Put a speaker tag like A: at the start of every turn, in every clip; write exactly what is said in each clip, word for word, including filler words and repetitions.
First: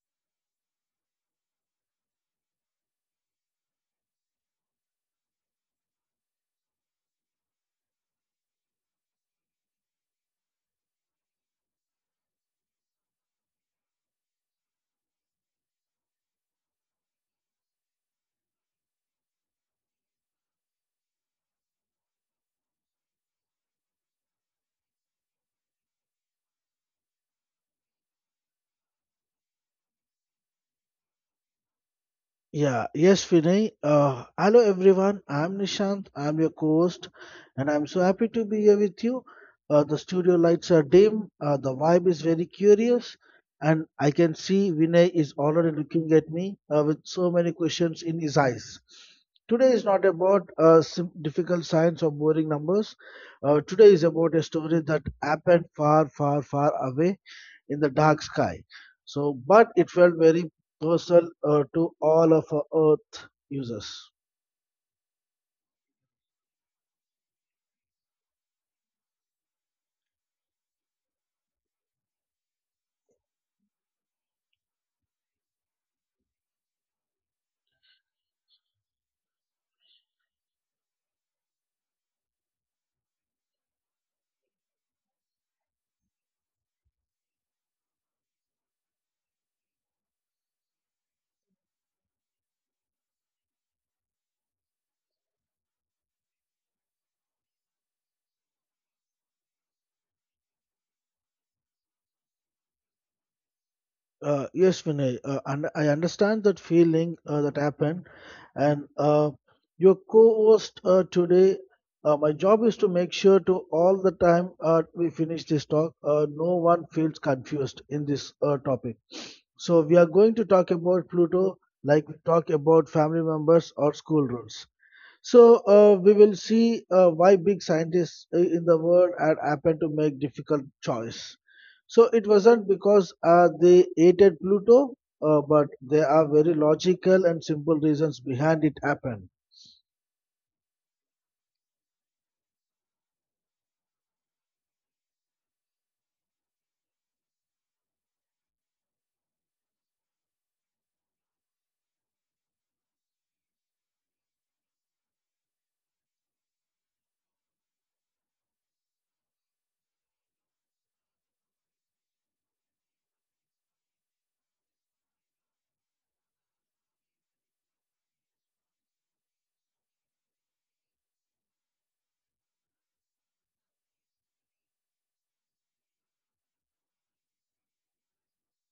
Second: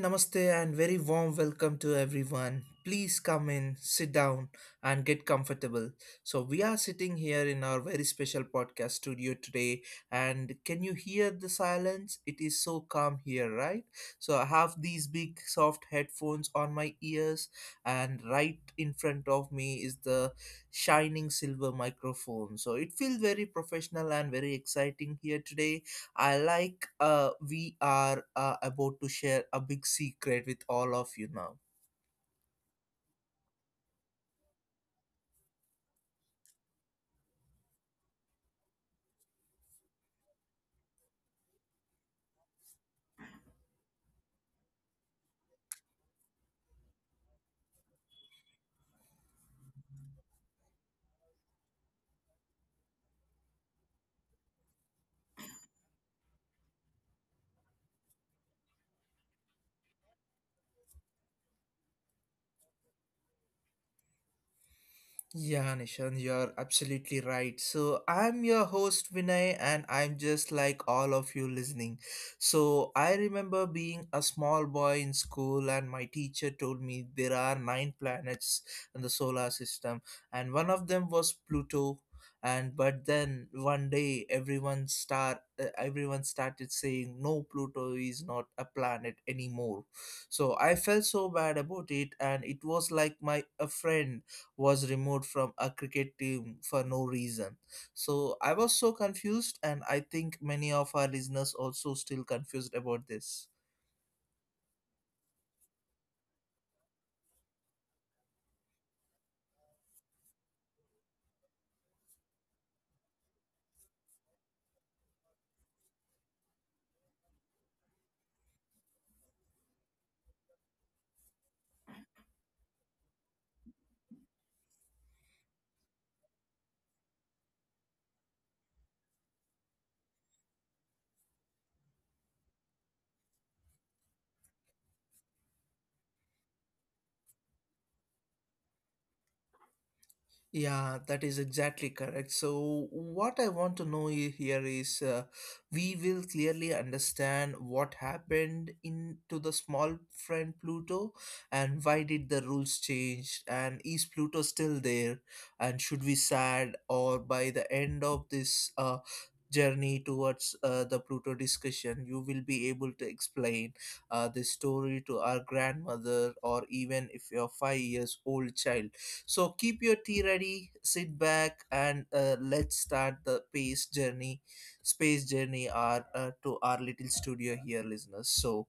A: namaste, and very warm welcome to everyone. Please come in, sit down, and get comfortable. So, we are sitting here in our very special podcast studio today. And can you hear the silence? It is so calm here, right? So, I have these big soft headphones on my ears, and right in front of me is the shining silver microphone. So, it feels very professional and very exciting here today. I like uh, we are uh, about to share a big secret with all of you now.
B: Yeah, yes, Vinay. Uh, hello, everyone. I'm Nishant. I'm your co-host, and I'm so happy to be here with you. Uh, the studio lights are dim. Uh, the vibe is very curious, and I can see Vinay is already looking at me uh, with so many questions in his eyes. Today is not about uh, sim- difficult science or boring numbers. Uh, today is about a story that happened far, far, far away in the dark sky. So, but it felt very universal uh, to all of our Earth users.
A: Yeah, Nishan, you're absolutely right. So, I'm your host Vinay, and I'm just like all of you listening. So, I remember being a small boy in school, and my teacher told me there are nine planets in the solar system, and one of them was Pluto. And but then one day, everyone start uh, everyone started saying, "No, Pluto is not a planet anymore." So I felt so bad about it, and it was like my a friend was removed from a cricket team for no reason. So I was so confused, and I think many of our listeners also still confused about this.
B: Uh, yes, Vinay, uh, and I understand that feeling uh, that happened. And uh, your co-host uh, today, uh, my job is to make sure to all the time uh, we finish this talk, uh, no one feels confused in this uh, topic. So we are going to talk about Pluto like we talk about family members or school rules. So uh, we will see uh, why big scientists uh, in the world had happened to make difficult choice. So it wasn't because uh, they hated Pluto, uh, but there are very logical and simple reasons behind it happened.
A: Yeah, that is exactly correct. So, what I want to know i- here is, uh, we will clearly understand what happened in to the small friend Pluto, and why did the rules change, and is Pluto still there, and should we sad. Or by the end of this uh, journey towards uh, the Pluto discussion, you will be able to explain uh, this story to our grandmother, or even if you're five years old child. So keep your tea ready, sit back, and uh, let's start the pace journey, space journey, our uh, to our little studio here, listeners. So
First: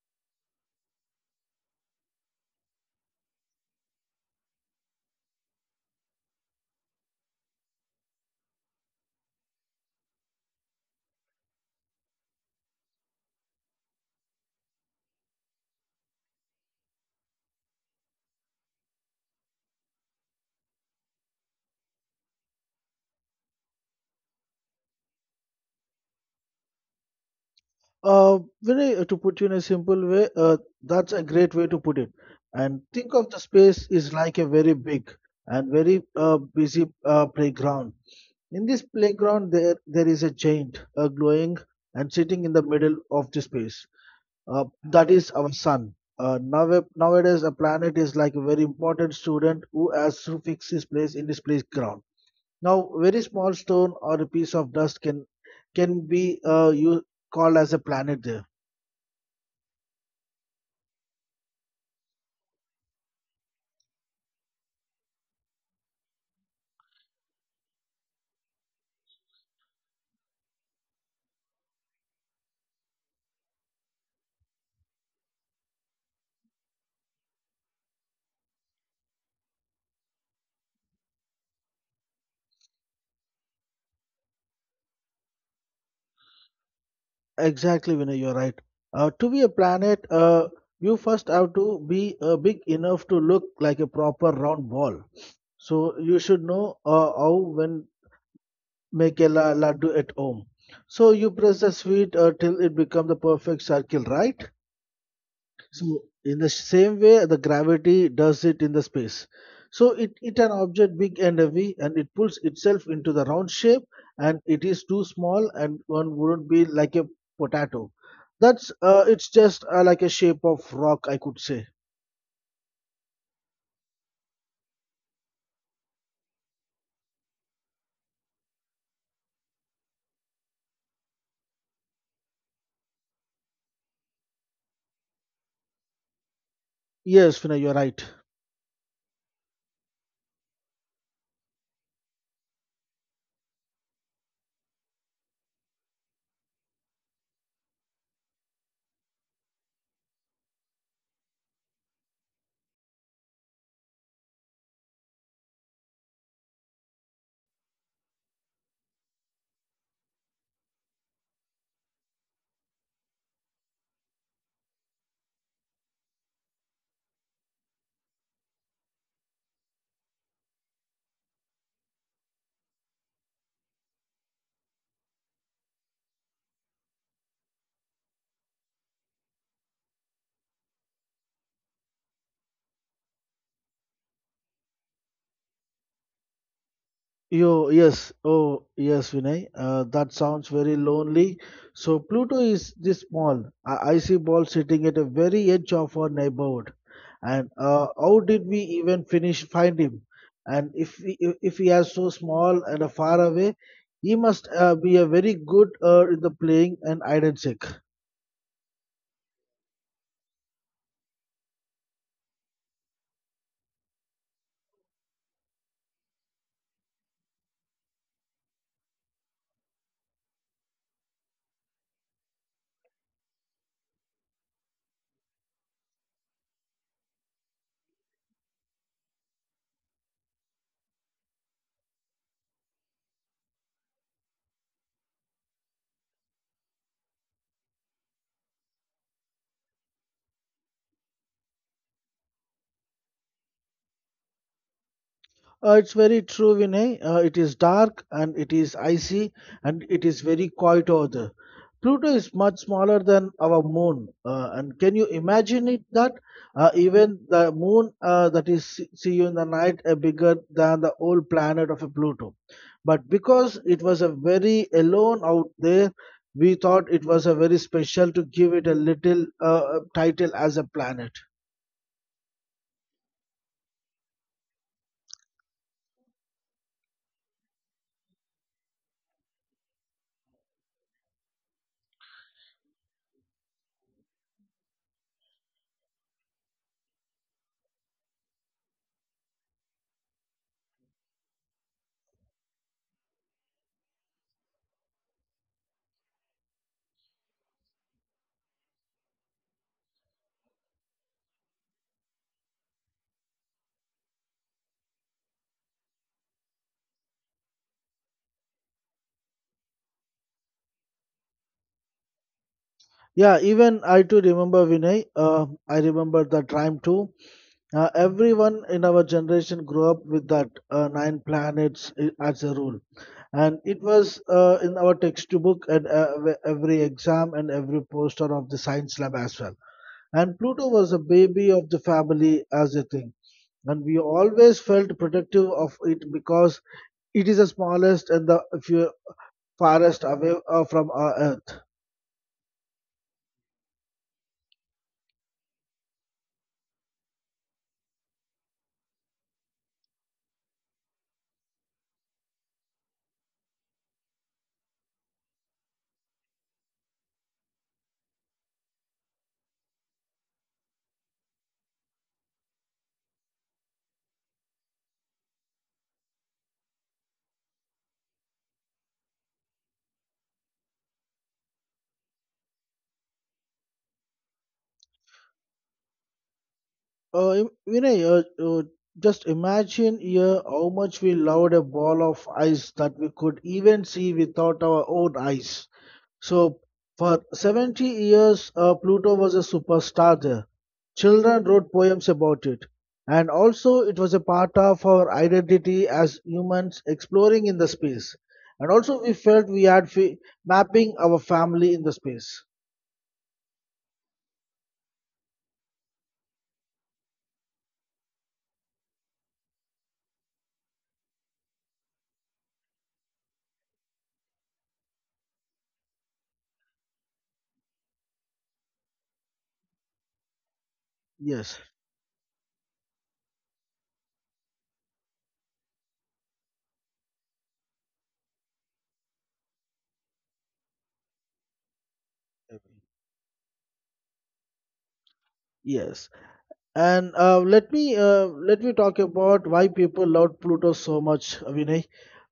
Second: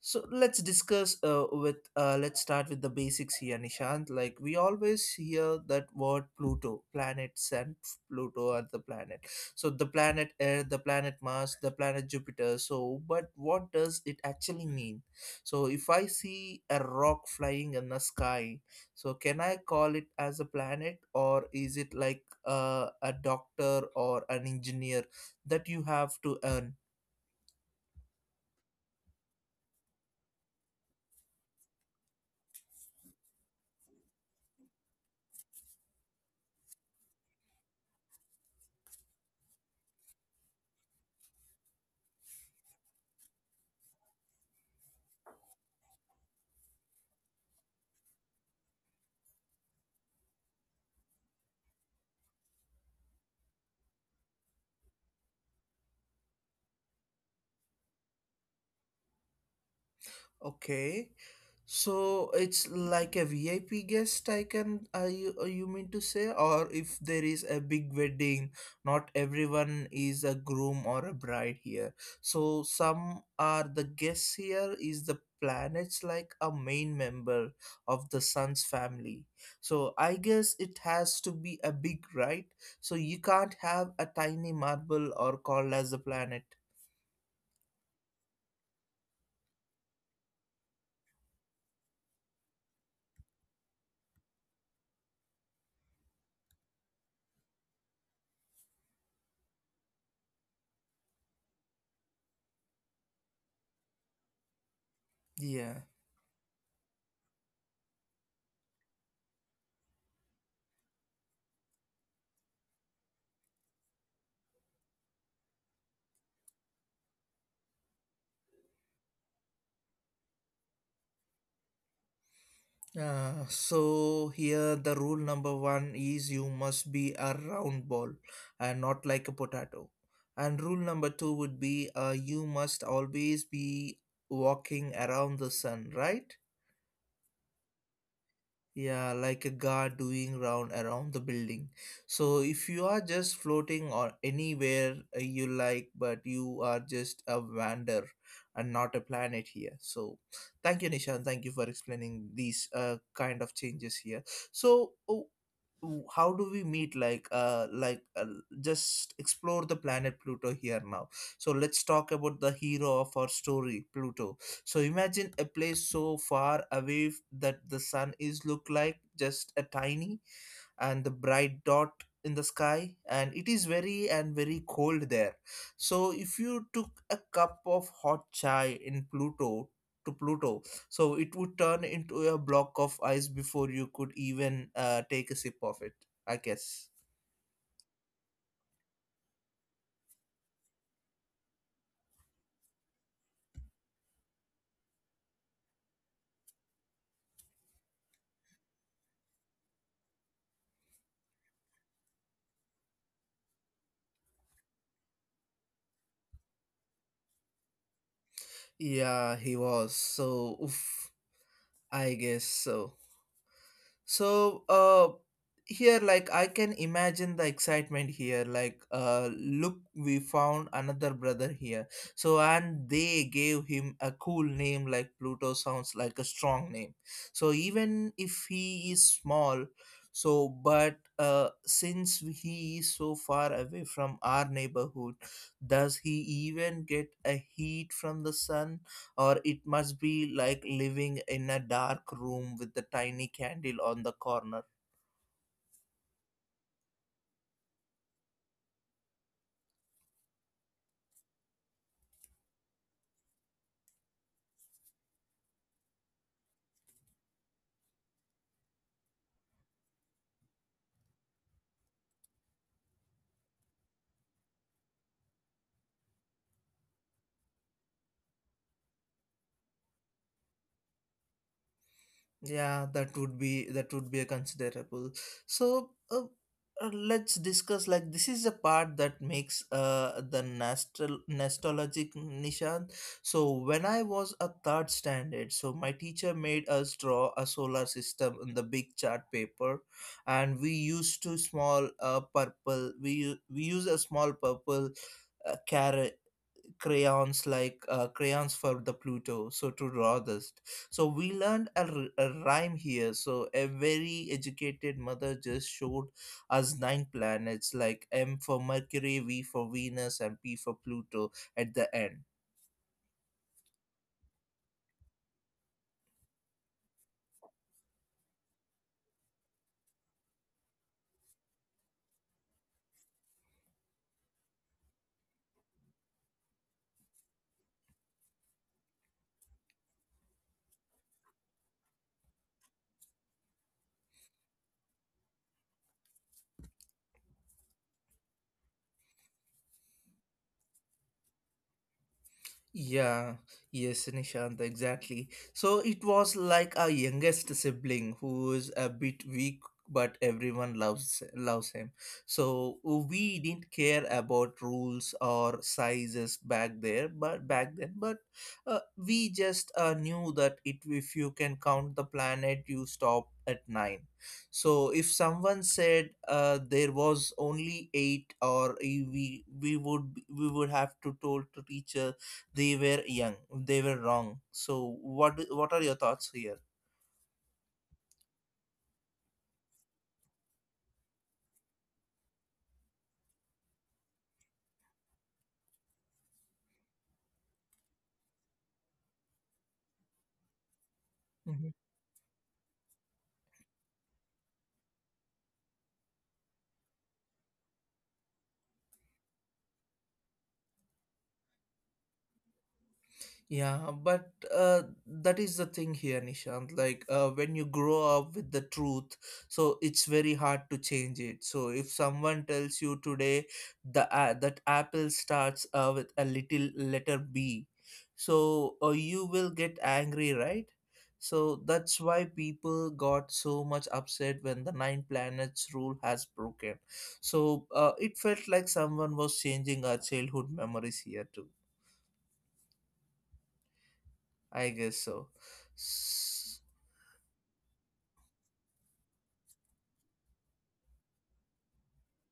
A: so let's discuss uh, with uh, let's start with the basics here, Nishant. Like, we always hear that word Pluto, planets, and Pluto are the planet. So the planet Earth, the planet Mars, the planet Jupiter. So, but what does it actually mean? So if I see a rock flying in the sky, so can I call it as a planet, or is it like uh, a doctor or an engineer that you have to earn?
B: Uh, Vinay, uh, to put you in a simple way, uh, that's a great way to put it. And think of the space is like a very big and very uh, busy uh, playground. In this playground, there there is a giant uh, glowing and sitting in the middle of the space. Uh, that is our sun. Uh, now, nowadays, a planet is like a very important student who has to fix his place in his playground. Now, very small stone or a piece of dust can can be uh, you called as a planet there.
A: Okay. So it's like a V I P guest. I can I you uh, you mean to say, or if there is a big wedding, not everyone is a groom or a bride here. So some are the guests here is the planets, like a main member of the sun's family. So I guess it has to be a big, right? So you can't have a tiny marble or called as a planet.
B: Exactly, Vinay, you're right. Uh, to be a planet, uh, you first have to be uh, big enough to look like a proper round ball. So you should know uh, how when make a la- laddu at home. So you press the sweet uh, till it become the perfect circle, right?
A: Yeah.
B: So in the same way, the gravity does it in the space. So it it an object big and heavy, and it pulls itself into the round shape, and it is too small, and one wouldn't be like a potato. That's uh, it's just uh, like a shape of rock, I could say.
A: Uh, so here the rule number one is you must be a round ball and not like a potato. And rule number two would be, uh, you must always be walking around the sun, right?
B: Yes, Vinay, you're right.
A: Yeah, like a guard doing round around the building. So if you are just floating or anywhere, uh, you like, but you are just a wander and not a planet here. So thank you, Nishan, thank you for explaining these, uh, kind of changes here. So oh, w- how do we meet, like uh like uh, just explore the planet Pluto here now. So let's talk about the hero of our story, Pluto. So imagine a place so far away, f- that the sun is look like just a tiny and the bright dot in the sky, and it is very and very cold there. So if you took a cup of hot chai in Pluto to Pluto, so it would turn into a block of ice before you could even uh, take a sip of it, I guess.
B: Yo, yes, oh, yes, Vinay. Uh, that sounds very lonely. So Pluto is this small, a icy ball sitting at the very edge of our neighborhood. And uh, how did we even finish find him? And if he, if if he is so small and uh, far away, he must uh, be a very good uh, in the playing and hide and seek.
A: Yeah, he was. So oof, I guess so. So uh here, like, I can imagine the excitement here, like, uh look, we found another brother here. So and they gave him a cool name, like Pluto sounds like a strong name. So even if he is small, so but uh since he is so far away from our neighborhood, does he even get a heat from the sun, or it must be like living in a dark room with a tiny candle on the corner.
B: Uh, it's very true, Vinay. Uh, it is dark and it is icy and it is very quiet over there. Pluto is much smaller than our moon. Uh, and can you imagine it that uh, even the moon uh, that is see see you in the night are bigger than the whole planet of a Pluto? But because it was a very alone out there, we thought it was a very special to give it a little uh, title as a planet.
A: Yeah, that would be that would be a considerable. So uh, uh, let's discuss, like, this is a part that makes uh the nostal- nostalgic, Nishant. So when I was a third standard, so my teacher made us draw a solar system in the big chart paper, and we used to small uh purple we u- we use a small purple, uh, carrot crayons, like, uh, crayons for the Pluto, so to draw this. So we learned a, r- a rhyme here. So a very educated mother just showed us nine planets, like M for Mercury, V for Venus, and P for Pluto at the end.
B: Yeah, even I too remember Vinay. Uh, I remember that rhyme too. Uh, everyone in our generation grew up with that uh, nine planets i- as a rule, and it was uh, in our textbook and uh, ev- every exam and every poster of the science lab as well. And Pluto was a baby of the family as a thing, and we always felt protective of it because it is the smallest and the few farthest away uh, from our Earth.
A: Yeah, yes, Nishant, exactly. So it was like our youngest sibling who is a bit weak, but everyone loves loves him. So we didn't care about rules or sizes back there, but back then, but uh, we just uh, knew that it if you can count the planet, you stop at nine. So if someone said, uh, there was only eight, or we we would we would have to told to teacher they were young they were wrong. So what do- what are your thoughts here?
B: Uh, Im- Vinay, uh, uh, just imagine here how much we loved a ball of ice that we could even see without our own eyes. So, for seventy years, uh, Pluto was a superstar there. Children wrote poems about it. And also, it was a part of our identity as humans exploring in the space. And also, we felt we had fi- mapping our family in the space.
A: Yeah, but uh, that is the thing here, Nishant. Like, uh, when you grow up with the truth, so it's very hard to change it. So if someone tells you today the uh, that apple starts uh, with a little letter B, so uh, you will get angry, right?
B: Yes,
A: So that's why people got so much upset when the nine planets rule has broken. So uh, it felt like someone was changing our childhood memories here too. I guess so.
B: yes. And uh, let me uh, let me talk about why people love Pluto so much, Vinay.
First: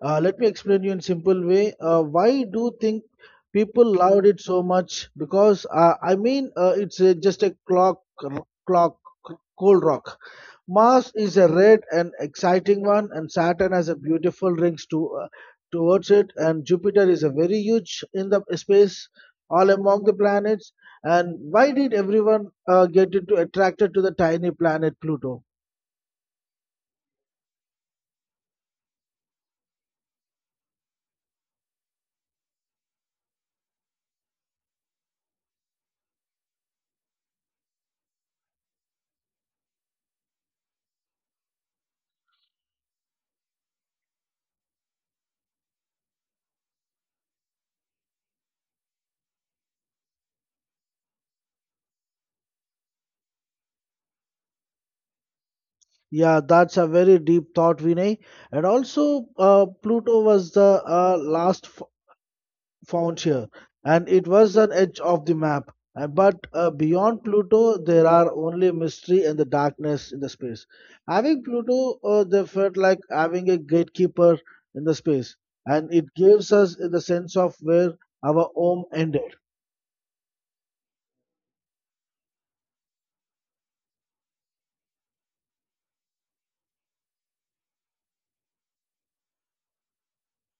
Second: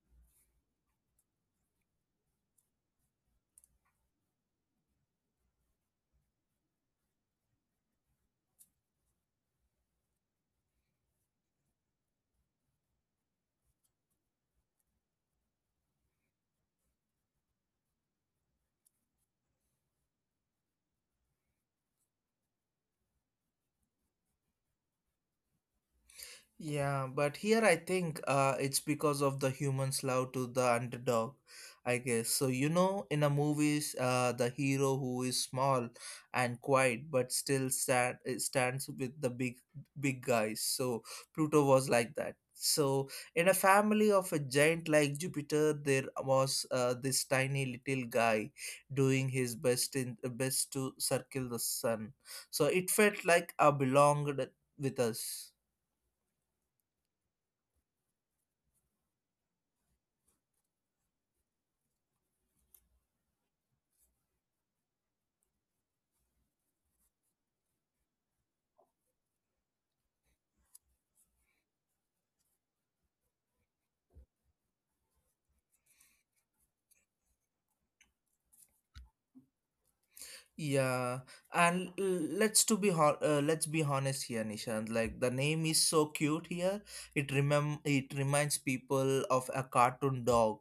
B: Uh, let me explain you in simple way. Uh, why do you think people loved it so much? Because uh, I mean, uh, it's uh, just a clock, clock, cold rock. Mars is a red and exciting one, and Saturn has a beautiful rings to, uh, towards it, and Jupiter is a very huge in the space, all among the planets. And why did everyone uh, get into attracted to the tiny planet Pluto?
A: Yeah, but here I think uh, it's because of the human's love to the underdog, I guess. So, you know, in a movies, uh, the hero who is small and quiet but still stand, uh, stands with the big big guys. So, Pluto was like that. So, in a family of a giant like Jupiter, there was uh, this tiny little guy doing his best in uh, best to circle the sun. So, it felt like I belonged with us.
B: Yeah, that's a very deep thought, Vinay. And also, uh, Pluto was the uh, last found here, and it was an edge of the map. Uh, But uh, beyond Pluto, there are only mystery and the darkness in the space. Having Pluto, uh, they felt like having a gatekeeper in the space, and it gives us the sense of where our home ended.
A: Yeah, and l- let's to be ho- uh, let's be honest here, Nishant. Like, the name is so cute here. It remem it reminds people of a cartoon dog,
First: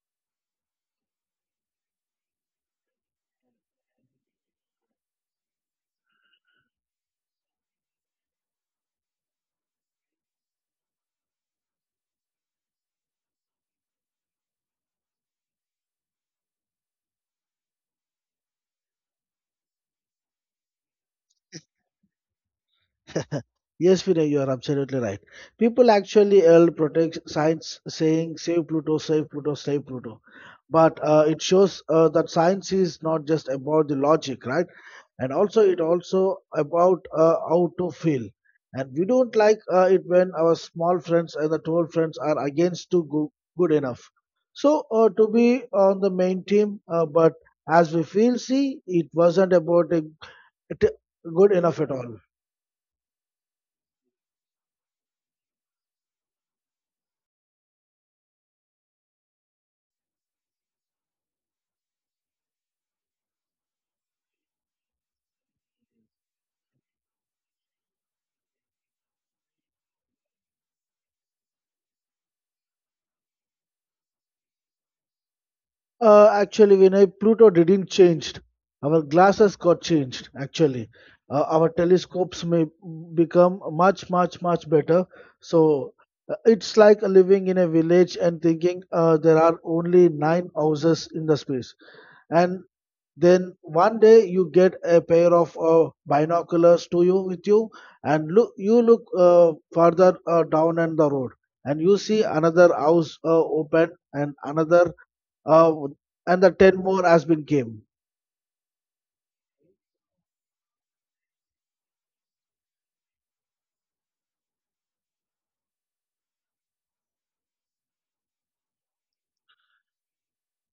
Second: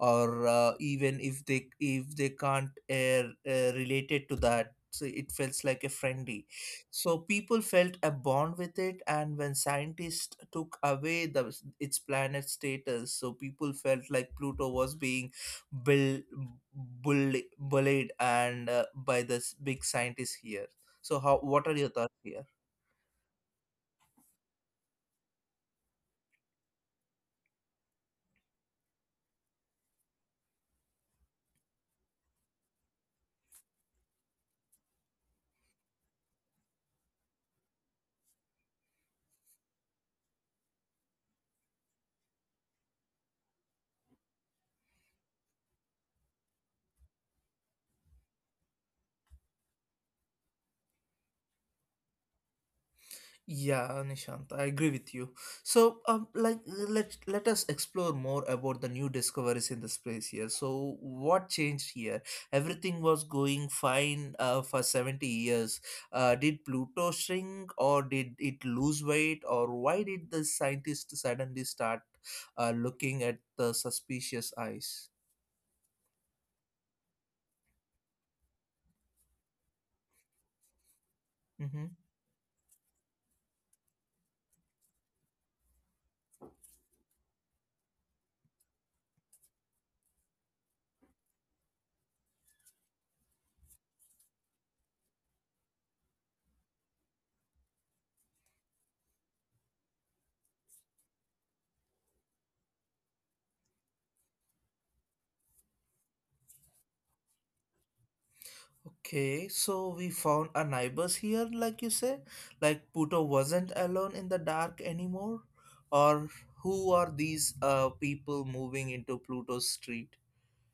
A: or uh, even if they, if they can't, uh, uh, related to that, so it feels like a friendly. So people felt a bond with it, and when scientists took away the its planet status, so people felt like Pluto was being build, bullied, bullied and uh, by this big scientist here. So, how? What are your thoughts here?
B: Yes, Vinay, you are absolutely right. People actually help protect science, saying "Save Pluto, save Pluto, save Pluto," but uh, it shows uh, that science is not just about the logic, right? And also it also about uh, how to feel, and we don't like uh, it when our small friends and the tall friends are against to go- good enough, so uh, to be on the main team, uh, but as we feel see it wasn't about a, it good enough at all.
A: Yeah, Nishant, I agree with you. So, um, like, let let us explore more about the new discoveries in this place here. So, what changed here? Everything was going fine uh, for seventy years. Uh, did Pluto shrink, or did it lose weight, or why did the scientists suddenly start uh, looking at the suspicious eyes?
B: Uh, actually, Vinay, Pluto didn't change. Our glasses got changed, actually. Uh, our
A: Mm-hmm.
B: telescopes may become much, much, much better. So uh, it's like living in a village and thinking uh, there are only nine houses in the space. And then one day you get a pair of uh, binoculars to you with you, and look, you look uh, further uh, down and the road, and you see another house uh, open and another uh, and the ten more has been game.
A: Okay, so we found our neighbors here, like you say, like Pluto wasn't alone in the dark anymore, or who are these uh people moving into Pluto's street?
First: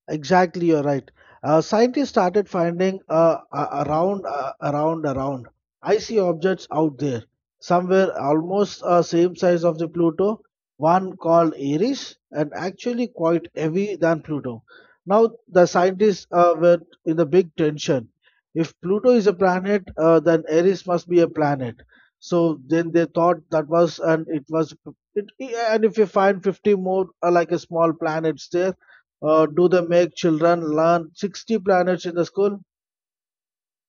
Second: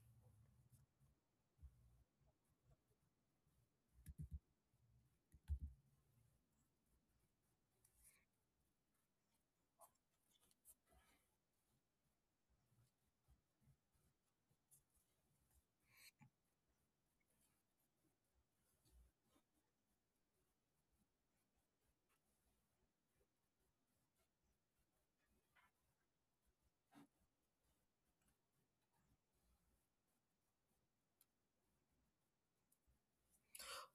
B: Exactly, you're right. Uh, scientists started finding uh, a- around, uh, around, around. I see objects out there, somewhere almost uh, same size of the Pluto. One called Eris, and actually quite heavy than Pluto. Now the scientists uh, were in a big tension. If Pluto is a planet, uh, then Eris must be a planet. So then they thought that was, and it was, it, and if you find fifty more uh, like a small planets there, uh, do they make children learn sixty planets in the school?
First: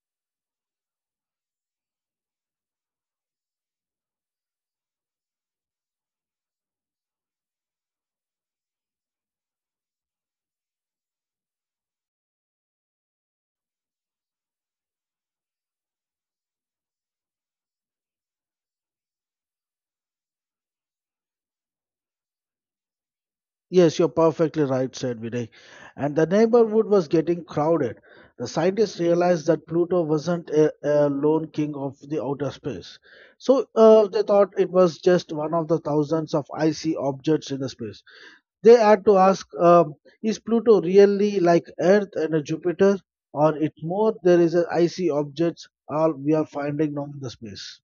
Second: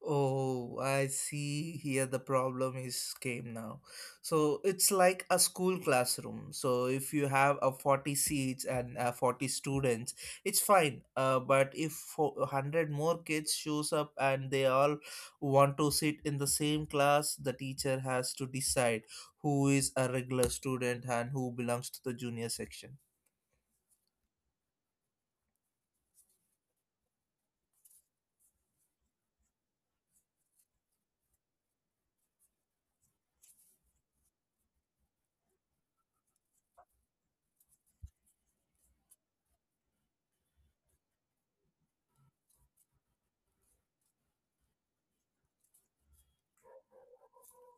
A: Oh, I see here the problem is came now. So it's like a school classroom. So if you have a forty seats and uh, forty students, it's fine. Uh, but if fo- a hundred more kids shows up and they all want to sit in the same class, the teacher has to decide who is a regular student and who belongs to the junior section.
B: Yes, you're perfectly right, said Vinay. And the neighborhood was getting crowded. The scientists realized that Pluto wasn't a, a lone king of the outer space. So uh, they thought it was just one of the thousands of icy objects in the space. They had to ask um, is Pluto really like Earth and a Jupiter, or it more there is a icy objects all we are finding now in the space?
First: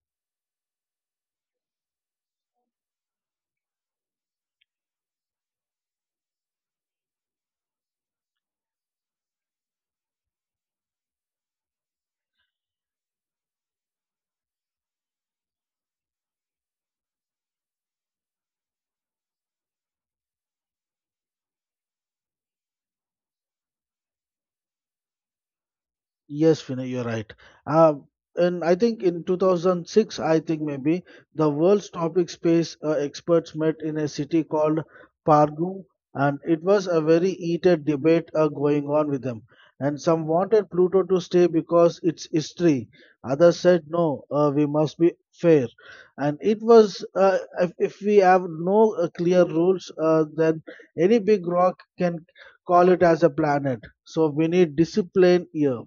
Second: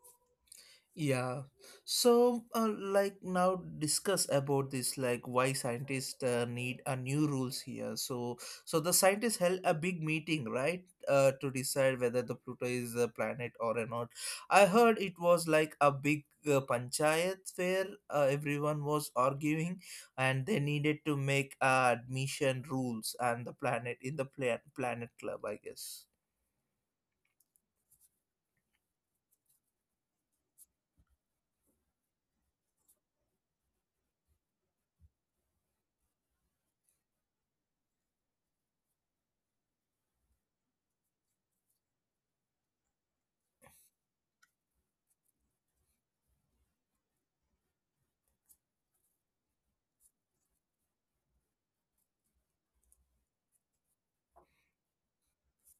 A: Yeah. So, uh, like, now discuss about this, like why scientists uh, need a new rules here. So, so the scientists held a big meeting, right, uh, to decide whether the Pluto is a planet or not. I heard it was like a big uh, panchayat where uh, everyone was arguing, and they needed to make uh, admission rules and the planet in the plan- planet club, I guess.
B: Yes, Vinay, you're right. Uh, and I think in two thousand six, I think maybe the world's topic space uh, experts met in a city called Pargu, and it was a very heated debate uh, going on with them. And some wanted Pluto to stay because it's history. Others said no, uh, we must be fair. And it was uh, if, if we have no uh, clear rules, uh, then any big rock can call it as a planet. So we need discipline here.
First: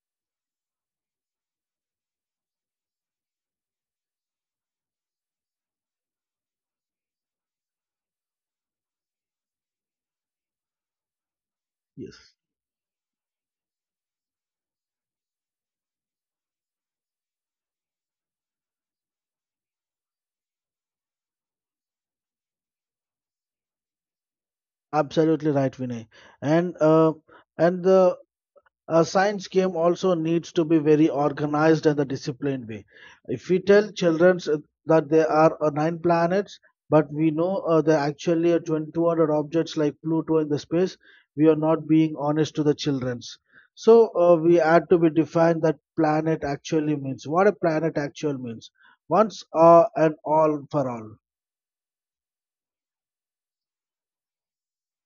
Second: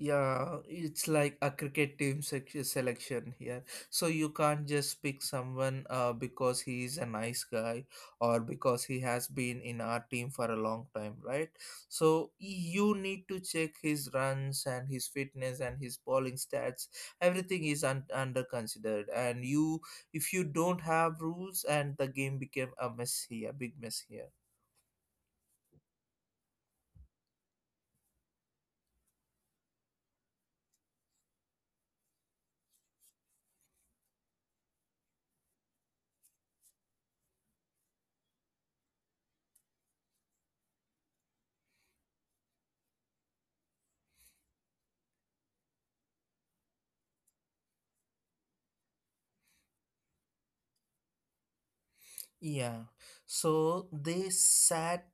A: Yeah, it's like a cricket team sec- selection here. So you can't just pick someone uh, because he is a nice guy, or because he has been in our team for a long time, right? So
B: Yes,
A: you need to check his runs and his fitness and his bowling stats. Everything is un- under considered. And you, if you don't have rules, and the game became a mess here, big mess here.
B: absolutely right, Vinay. And uh, and the uh, science game also needs to be very organized and the disciplined way. If we tell children that there are uh, nine planets, but we know uh, there are actually are two thousand two hundred objects like Pluto in the space, we are not being honest to the childrens. So uh, we had to be defined that planet actually means what a planet actual means once uh, and all for all.
A: Yeah. So they sat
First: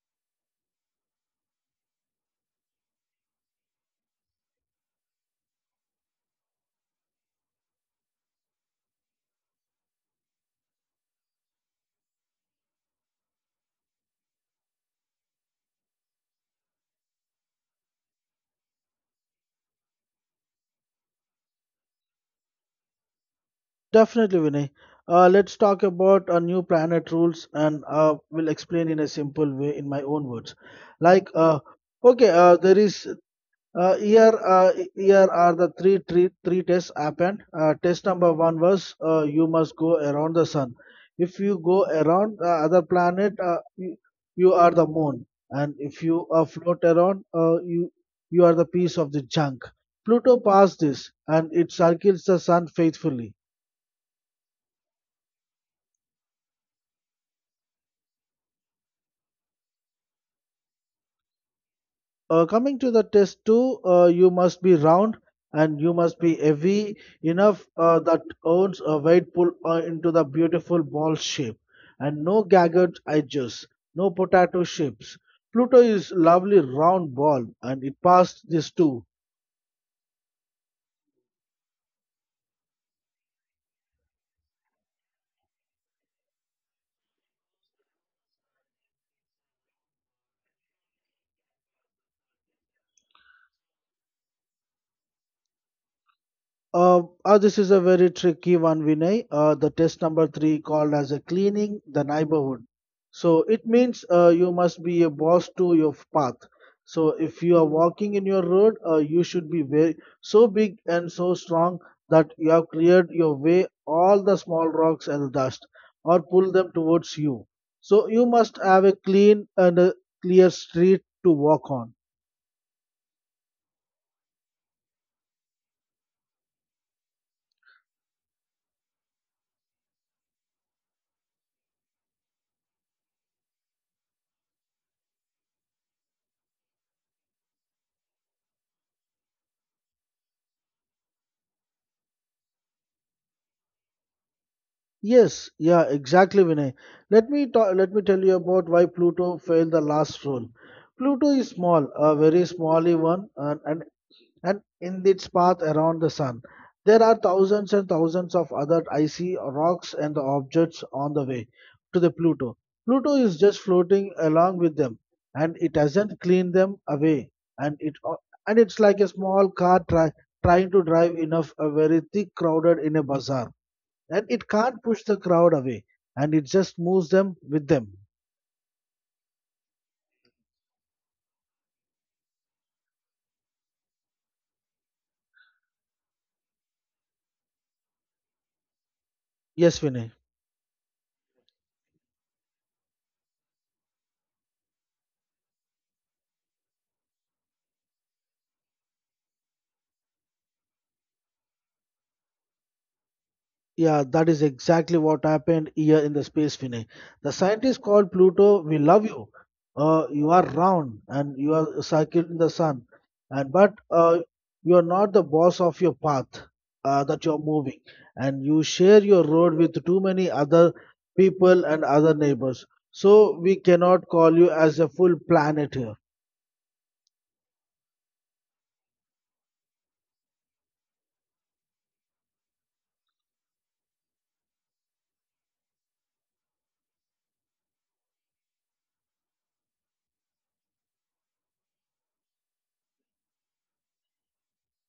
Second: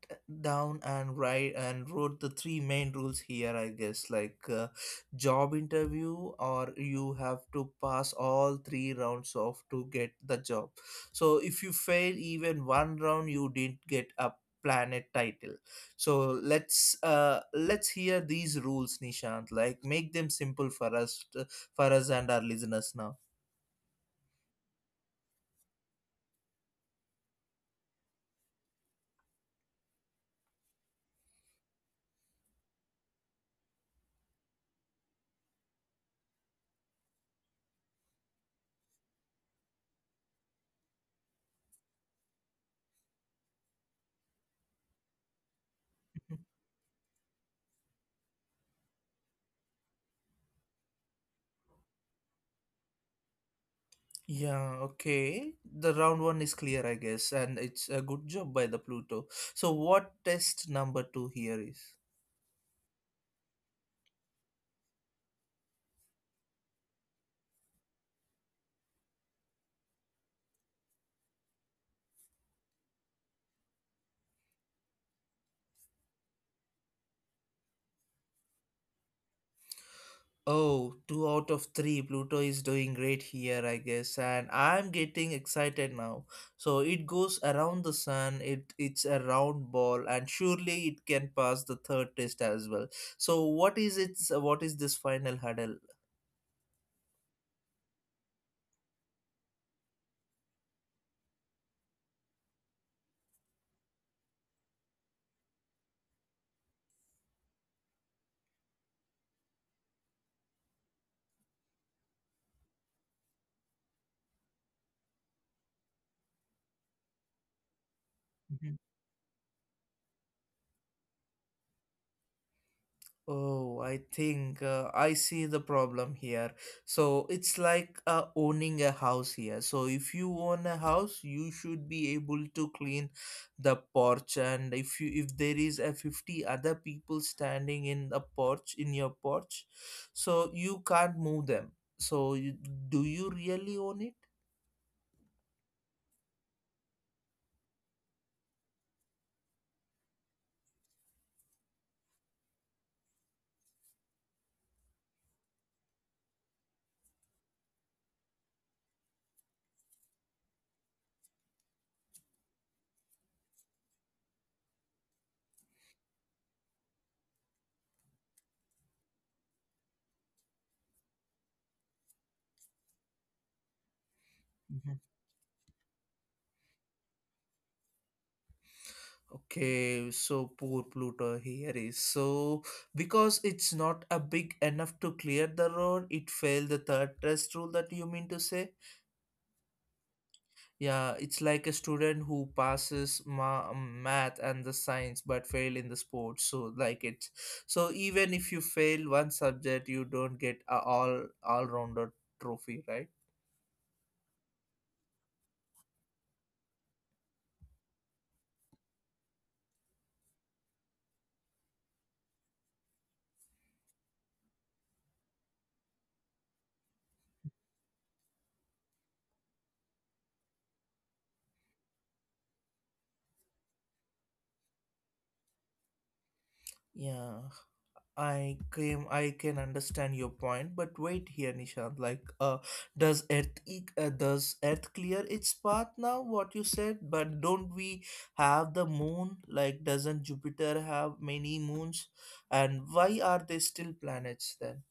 A: down and write and wrote the three main rules here, I guess, like, uh, job interview, or you have to pass all three rounds of to get the job. So if you fail even one round, you didn't get a planet title. So let's uh let's hear these rules, Nishant. Like, make them simple for us, uh, for us and our listeners now.
B: Definitely, Vinay. Uh, let's talk about a new planet rules and uh, will explain in a simple way in my own words. Like, uh, okay, uh, there is uh, here uh, here are the three three three tests happened. Uh, test number one was uh, you must go around the sun. If you go around the other planet, uh, you, you are the moon, and if you uh, float around, uh, you you are the piece of the junk. Pluto passed this, and it circles the sun faithfully.
A: Yeah, okay. The round one is clear, I guess, and it's a good job by the Pluto. So, what test number two here is?
B: Uh, coming to the test two, uh, you must be round and you must be heavy enough uh, that owns a weight pull uh, into the beautiful ball shape, and no jagged edges, no potato shapes. Pluto is lovely round ball, and it passed this too.
A: Oh, two out of three. Pluto is doing great here, I guess, and I'm getting excited now. So it goes around the sun. It it's a round ball, and surely it can pass the third test as well. So what is its what is this final hurdle?
B: Uh, uh, this is a very tricky one, Vinay. Uh, the test number three called as a cleaning the neighborhood. So it means uh, you must be a boss to your path. So if you are walking in your road, uh, you should be very so big and so strong that you have cleared your way all the small rocks and dust, or pull them towards you. So you must have a clean and a clear street to walk on.
A: Oh, I think, uh, I see the problem here. So it's like, uh, owning a house here. So if you own a house, you should be able to clean the porch. And if you if there is a fifty other people standing in the porch in your porch, so you can't move them. So you, do you really own it?
B: Yes, yeah, exactly, Vinay. Let me ta- let me tell you about why Pluto failed the last rule. Pluto is small, a very smally one, and, and and in its path around the sun, there are thousands and thousands of other icy rocks and objects on the way to the Pluto. Pluto is just floating along with them, and it hasn't cleaned them away, and it and it's like a small car try, trying to drive enough a very thick crowded in a bazaar, and it can't push the crowd away, and it just moves them with them.
A: Okay, so poor Pluto here is. So, because it's not a big enough to clear the road, it failed the third test rule, that you mean to say?
B: Yes, Vinay.
A: Yeah, it's like a student who passes ma- math and the science but fail in the sports. So, like it. So, even if you fail one subject, you don't get a all all rounder trophy, right?
B: Yeah, that is exactly what happened here in the space, Vinay. The scientists called Pluto, we love you. Uh, you are round and you are circled in the sun, and but uh, you are not the boss of your path uh, that you are moving, and you share your road with too many other people and other neighbors. So we cannot call you as a full planet here.
A: Yeah. I came I can understand your point, but wait here, Nishant. Like, uh, does Earth e- uh, does Earth clear its path now? What you said, but don't we have the moon? Like, doesn't Jupiter have many moons? And why are they still planets then?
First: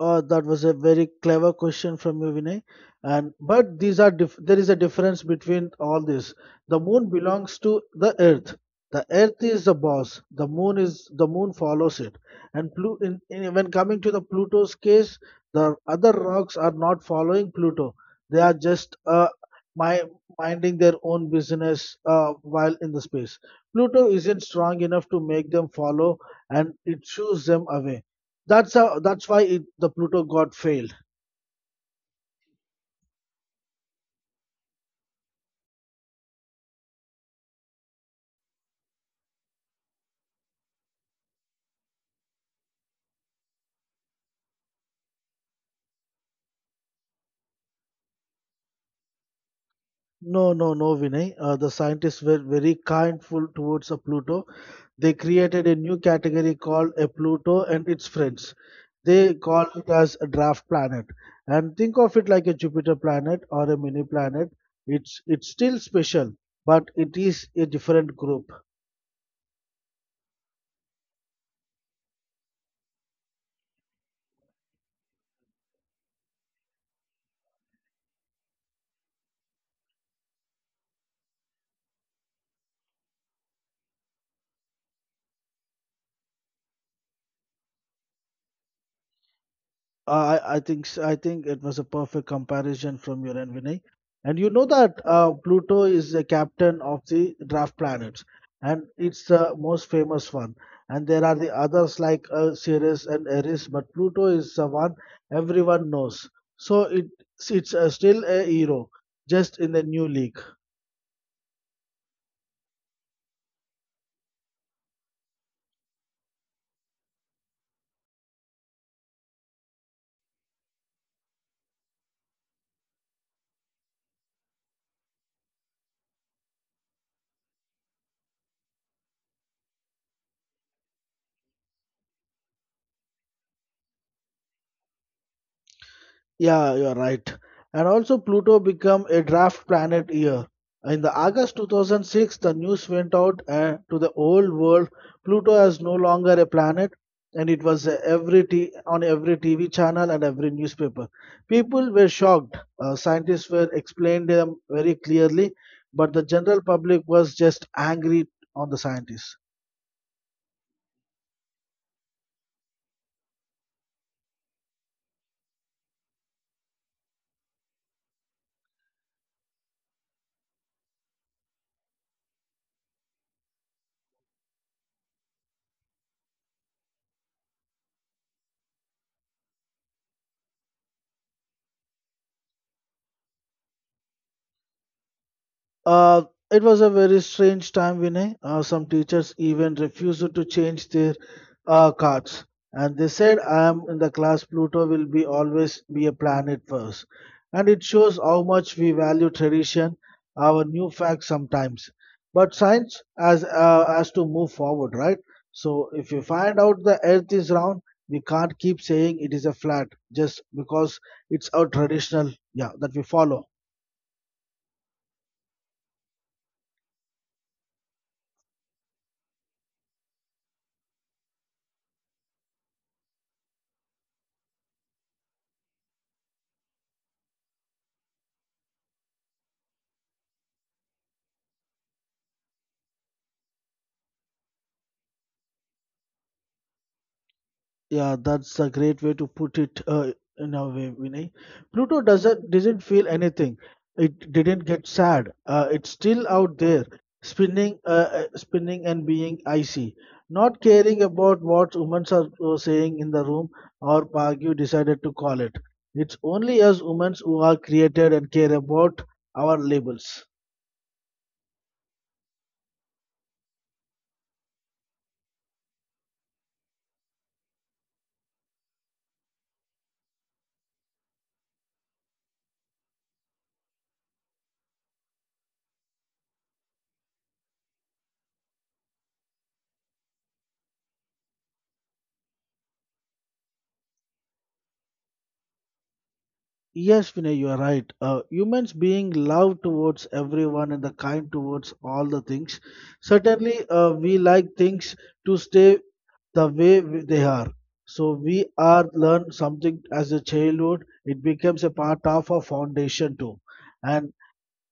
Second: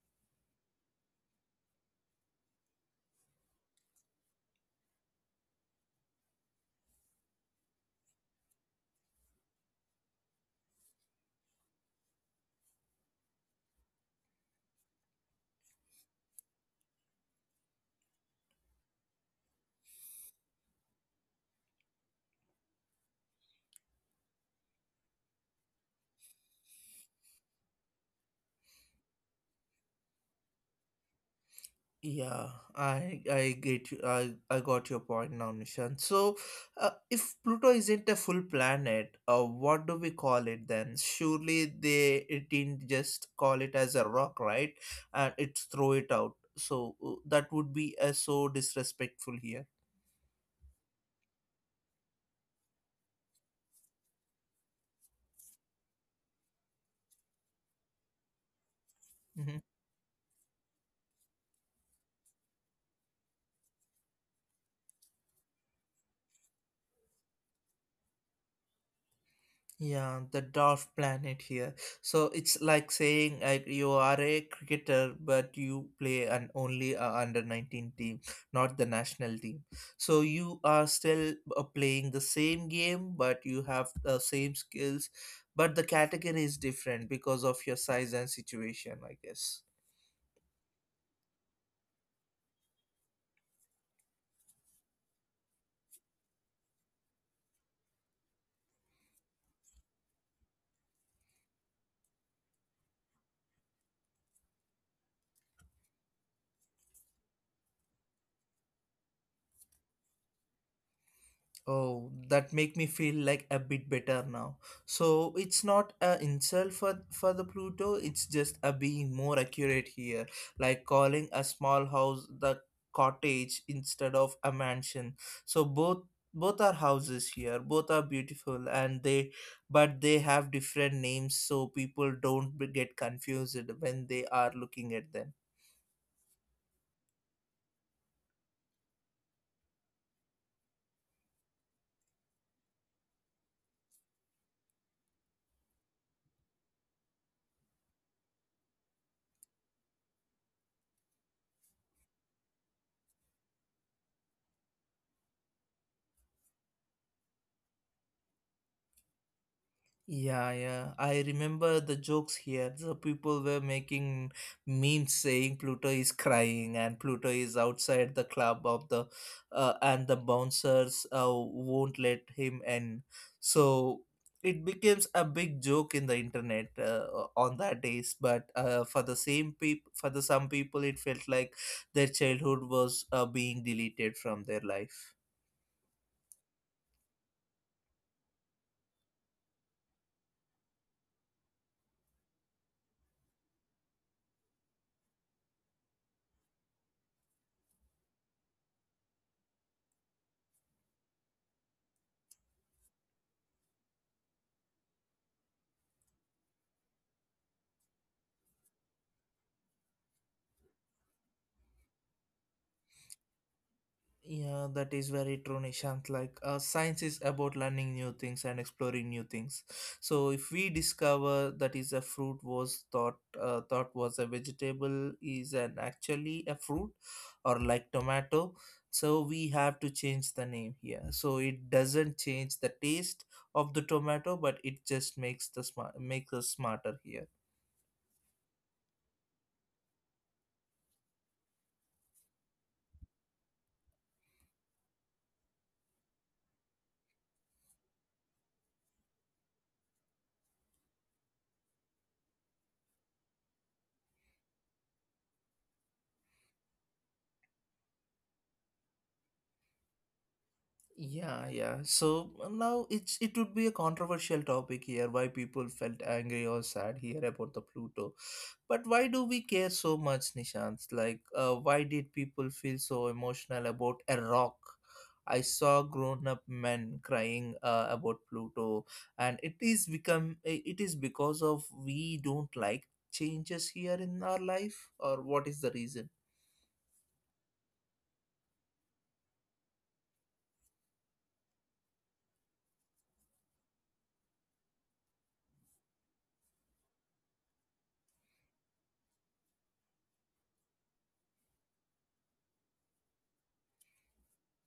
B: Uh, that was a very clever question from you, Vinay. And but these are dif- there is a difference between all this. The moon belongs to the earth. The earth is the boss. The moon is the moon follows it. And Plu- in, in, when coming to the Pluto's case, the other rocks are not following Pluto. They are just uh, my, minding their own business uh, while in the space. Pluto isn't strong enough to make them follow, and it shoos them away. That's how, that's why it, the Pluto god failed.
A: Yeah, I I get you. I I got your point now, Nishant. So, uh, if Pluto isn't a full planet, uh, what do we call it then? Surely they it didn't just call it as a rock, right? And it's throw it out. So, uh, that would be, uh, so disrespectful here.
B: No, no, no, Vinay. Uh, the scientists were very kindful towards a Pluto. They created a new category called a Pluto and its friends. They
A: Mm-hmm.
B: call it as a draft planet. And think of it like a Jupiter planet or a mini planet. It's it's still special, but it is a different group.
A: Yeah, the dwarf planet here. So it's like saying, like you are a cricketer, but you play an only, uh, under nineteen team, not the national team. So you are still, uh, playing the same game, but you have the same skills, but the category is different because of your size and situation, I guess.
B: Uh, I, I think s- I think it was a perfect comparison from your end, Vinay. And you know that uh, Pluto is the captain of the draft planets, and it's the most famous one. And there are the others like uh, Ceres and Eris, but Pluto is the one everyone knows. So it it's uh, still a hero, just in the new league.
A: Oh, that make me feel like a bit better now. So it's not a insult for for the Pluto. It's just a being more accurate here, like calling a small house the cottage instead of a mansion. So both both are houses here. Both are beautiful, and they but they have different names, so people don't be- get confused when they are looking at them.
B: Yeah, you're right. And also Pluto became a draft planet year. In the August two thousand six, the news went out uh, to the whole world. Pluto is no longer a planet, and it was uh, every t- on every T V channel and every newspaper. People were shocked. Uh, scientists were explained them very clearly, but the general public was just angry on the scientists.
A: Yeah, yeah. I remember the jokes here. The people were making memes saying Pluto is crying and Pluto is outside the club of the uh, and the bouncers, uh, won't let him in. So it becomes a big joke in the internet, uh, on that days. But, uh, for the same people, for the some people, it felt like their childhood was, uh, being deleted from their life.
B: Uh, it was a very strange time, Vinay. Uh, some teachers even refused to change their uh, cards. And they said, I am in the class, Pluto will be always be a planet first. And it shows how much we value tradition, our new facts sometimes. But science has, uh, has to move forward, right? So if you find out the earth is round, we can't keep saying it is a flat just because it's our traditional, yeah, that we follow.
A: Yeah, that is very true, Nishant. Like, uh, science is about learning new things and exploring new things. So, if we discover that is a fruit was thought uh, thought was a vegetable is an actually a fruit, or like tomato, so we have to change the name here. So it doesn't change the taste of the tomato, but it just makes the smart makes us smarter here.
B: Yeah, that's a great way to put it uh, in a way, Vinay. Pluto doesn't didn't feel anything. It didn't get sad. Uh, it's still out there, spinning, uh, uh, spinning and being icy, not caring about what humans are uh, saying in the room or Pagyu decided to call it. It's only us humans who are created and care about our labels.
A: Yeah, yeah. So, uh, now it's it would be a controversial topic here why people felt angry or sad here about the Pluto. But why do we care so much, Nishant? Like, uh, why did people feel so emotional about a rock? I saw grown-up men crying, uh, about Pluto, and it is become it is because of we don't like changes here in our life, or what is the reason?
B: Yes, Vinay, you are right. Uh, humans being love towards everyone and the kind towards all the things. Certainly, uh, we like things to stay the way we- they are. So we are learn something as a childhood. It becomes a part of our foundation too. And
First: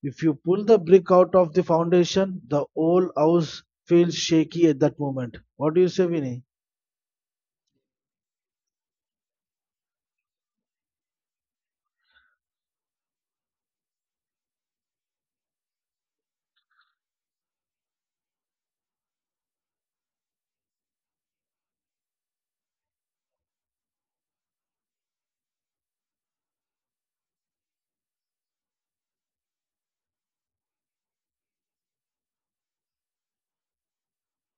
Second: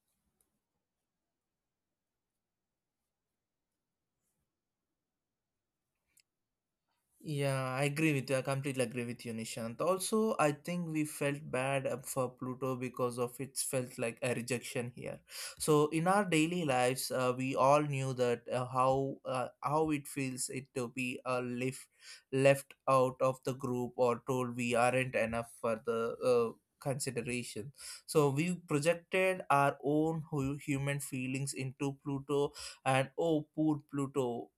B: if you pull the brick out of the foundation, the whole house feels shaky at that moment. What do you say, Vinay?
A: Yeah, I agree with you. I completely agree with you, Nishant. Also, I think we felt bad, uh, for Pluto because of it felt like a rejection here. So in our daily lives, uh, we all knew that, uh, how uh, how it feels it to be a left left out of the group, or told we aren't enough for the. Uh, consideration, so we projected our own hu- human feelings into Pluto. And oh, poor Pluto,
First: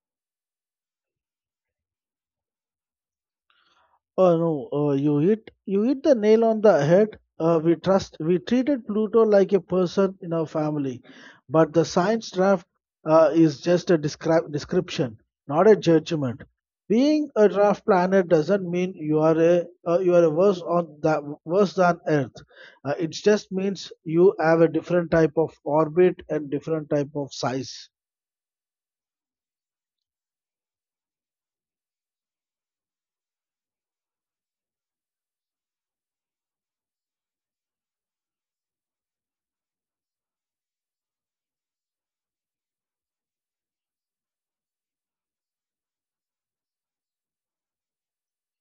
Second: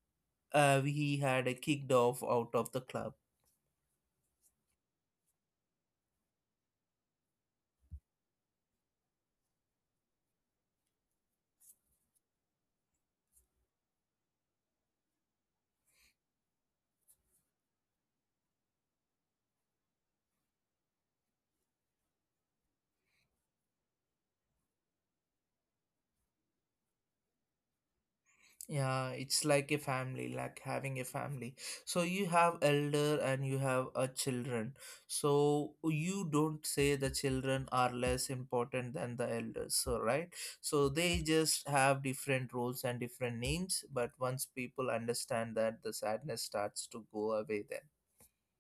A: uh, he had, uh, kicked off out of the club.
B: Oh no, uh, you hit you hit the nail on the head. Uh, we trust we treated Pluto like a person in our family, but the science draft uh, is just a descri- description, not a judgment. Being a draft planet doesn't mean you are a uh, you are a worse on that worse than Earth. Uh, it just means you have a different type of orbit and different type of size.
A: Yeah, it's like a family, like having a family. So you have elder, and you have a children. So you don't say the children are less important than the elders, so right. So they just have different roles and different names, but once people understand that, the sadness starts to go away then.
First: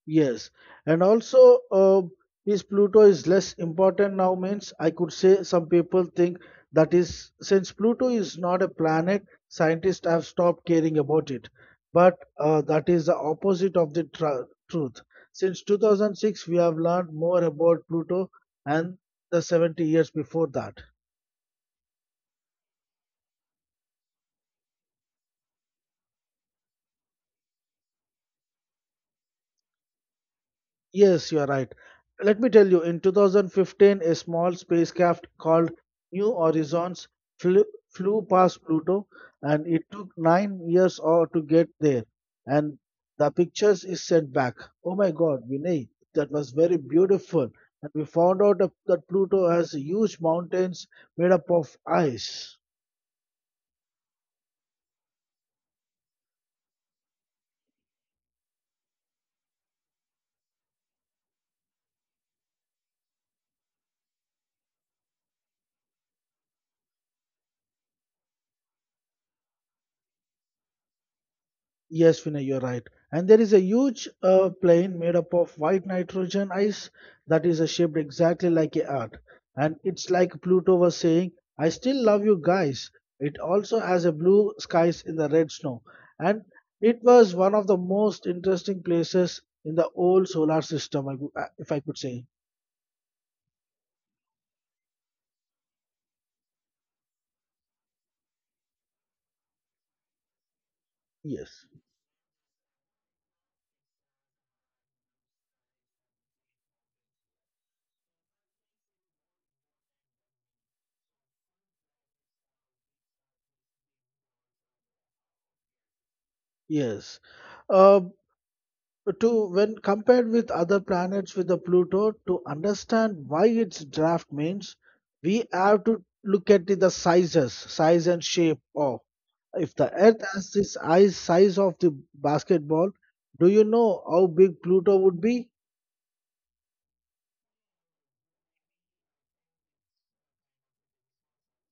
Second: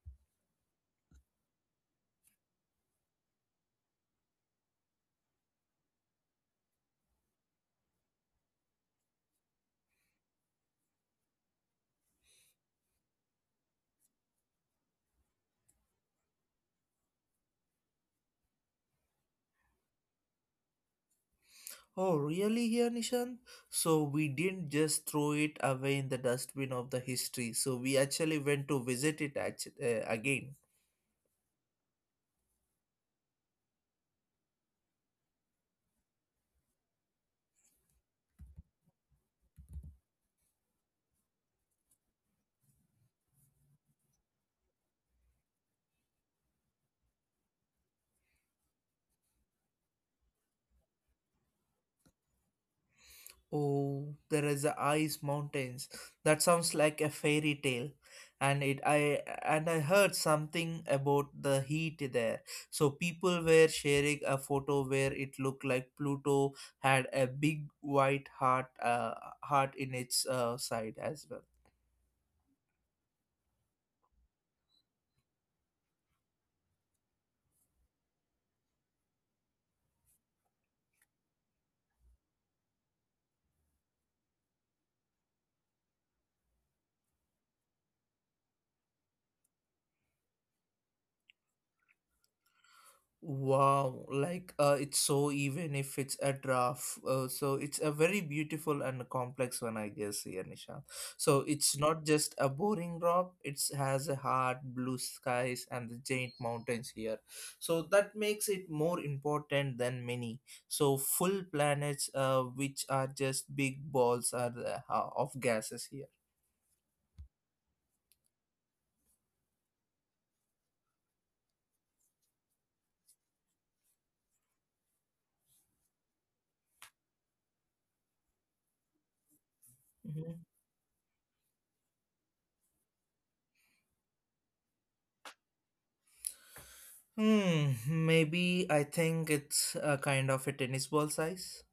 B: Yes, and also uh, is Pluto is less important now means I could say some people think that is since Pluto is not a planet, scientists have stopped caring about it. But uh, that is the opposite of the tru- truth. Since two thousand six, we have learned more about Pluto and the seventy years before that.
A: Oh, really here, Nishant? So we didn't just throw it away in the dustbin of the history. So we actually went to visit it actually, uh, again.
B: Yes, you are right. Let me tell you, in two thousand fifteen, a small spacecraft called New Horizons flew, flew past Pluto, and it took nine years or to get there. And the pictures is sent back. Oh my God, Vinay, that was very beautiful. And we found out that that Pluto has huge mountains made up of ice.
A: Oh, there is the ice mountains. That sounds like a fairy tale. And it I and I heard something about the heat there. So people were sharing a photo where it looked like Pluto had a big white heart uh, heart in its, uh, side as well.
B: Yes, Vinay, you're right. And there is a huge uh, plane made up of white nitrogen ice that is uh, shaped exactly like a heart. And it's like Pluto was saying, I still love you guys. It also has a blue skies in the red snow. And it was one of the most interesting places in the whole solar system, I, could- uh, if I could say.
A: Wow, like, uh, it's so even if it's a draft. Uh, so it's a very beautiful and complex one, I guess, here, Nisha. So
B: Yes.
A: it's not just a boring rock, it has a heart, blue skies, and the giant mountains here. So that makes it more important than many. So full planets, uh, which are just big balls are, uh, of gases here.
B: Yes. Uh, to when compared with other planets with the Pluto, to understand why its draft means, we have to look at the sizes, size and shape of. If the Earth
A: Mhm.
B: has this size size of the basketball, do you know how big Pluto would be?
A: Hmm, maybe I think it's a kind of a tennis ball size.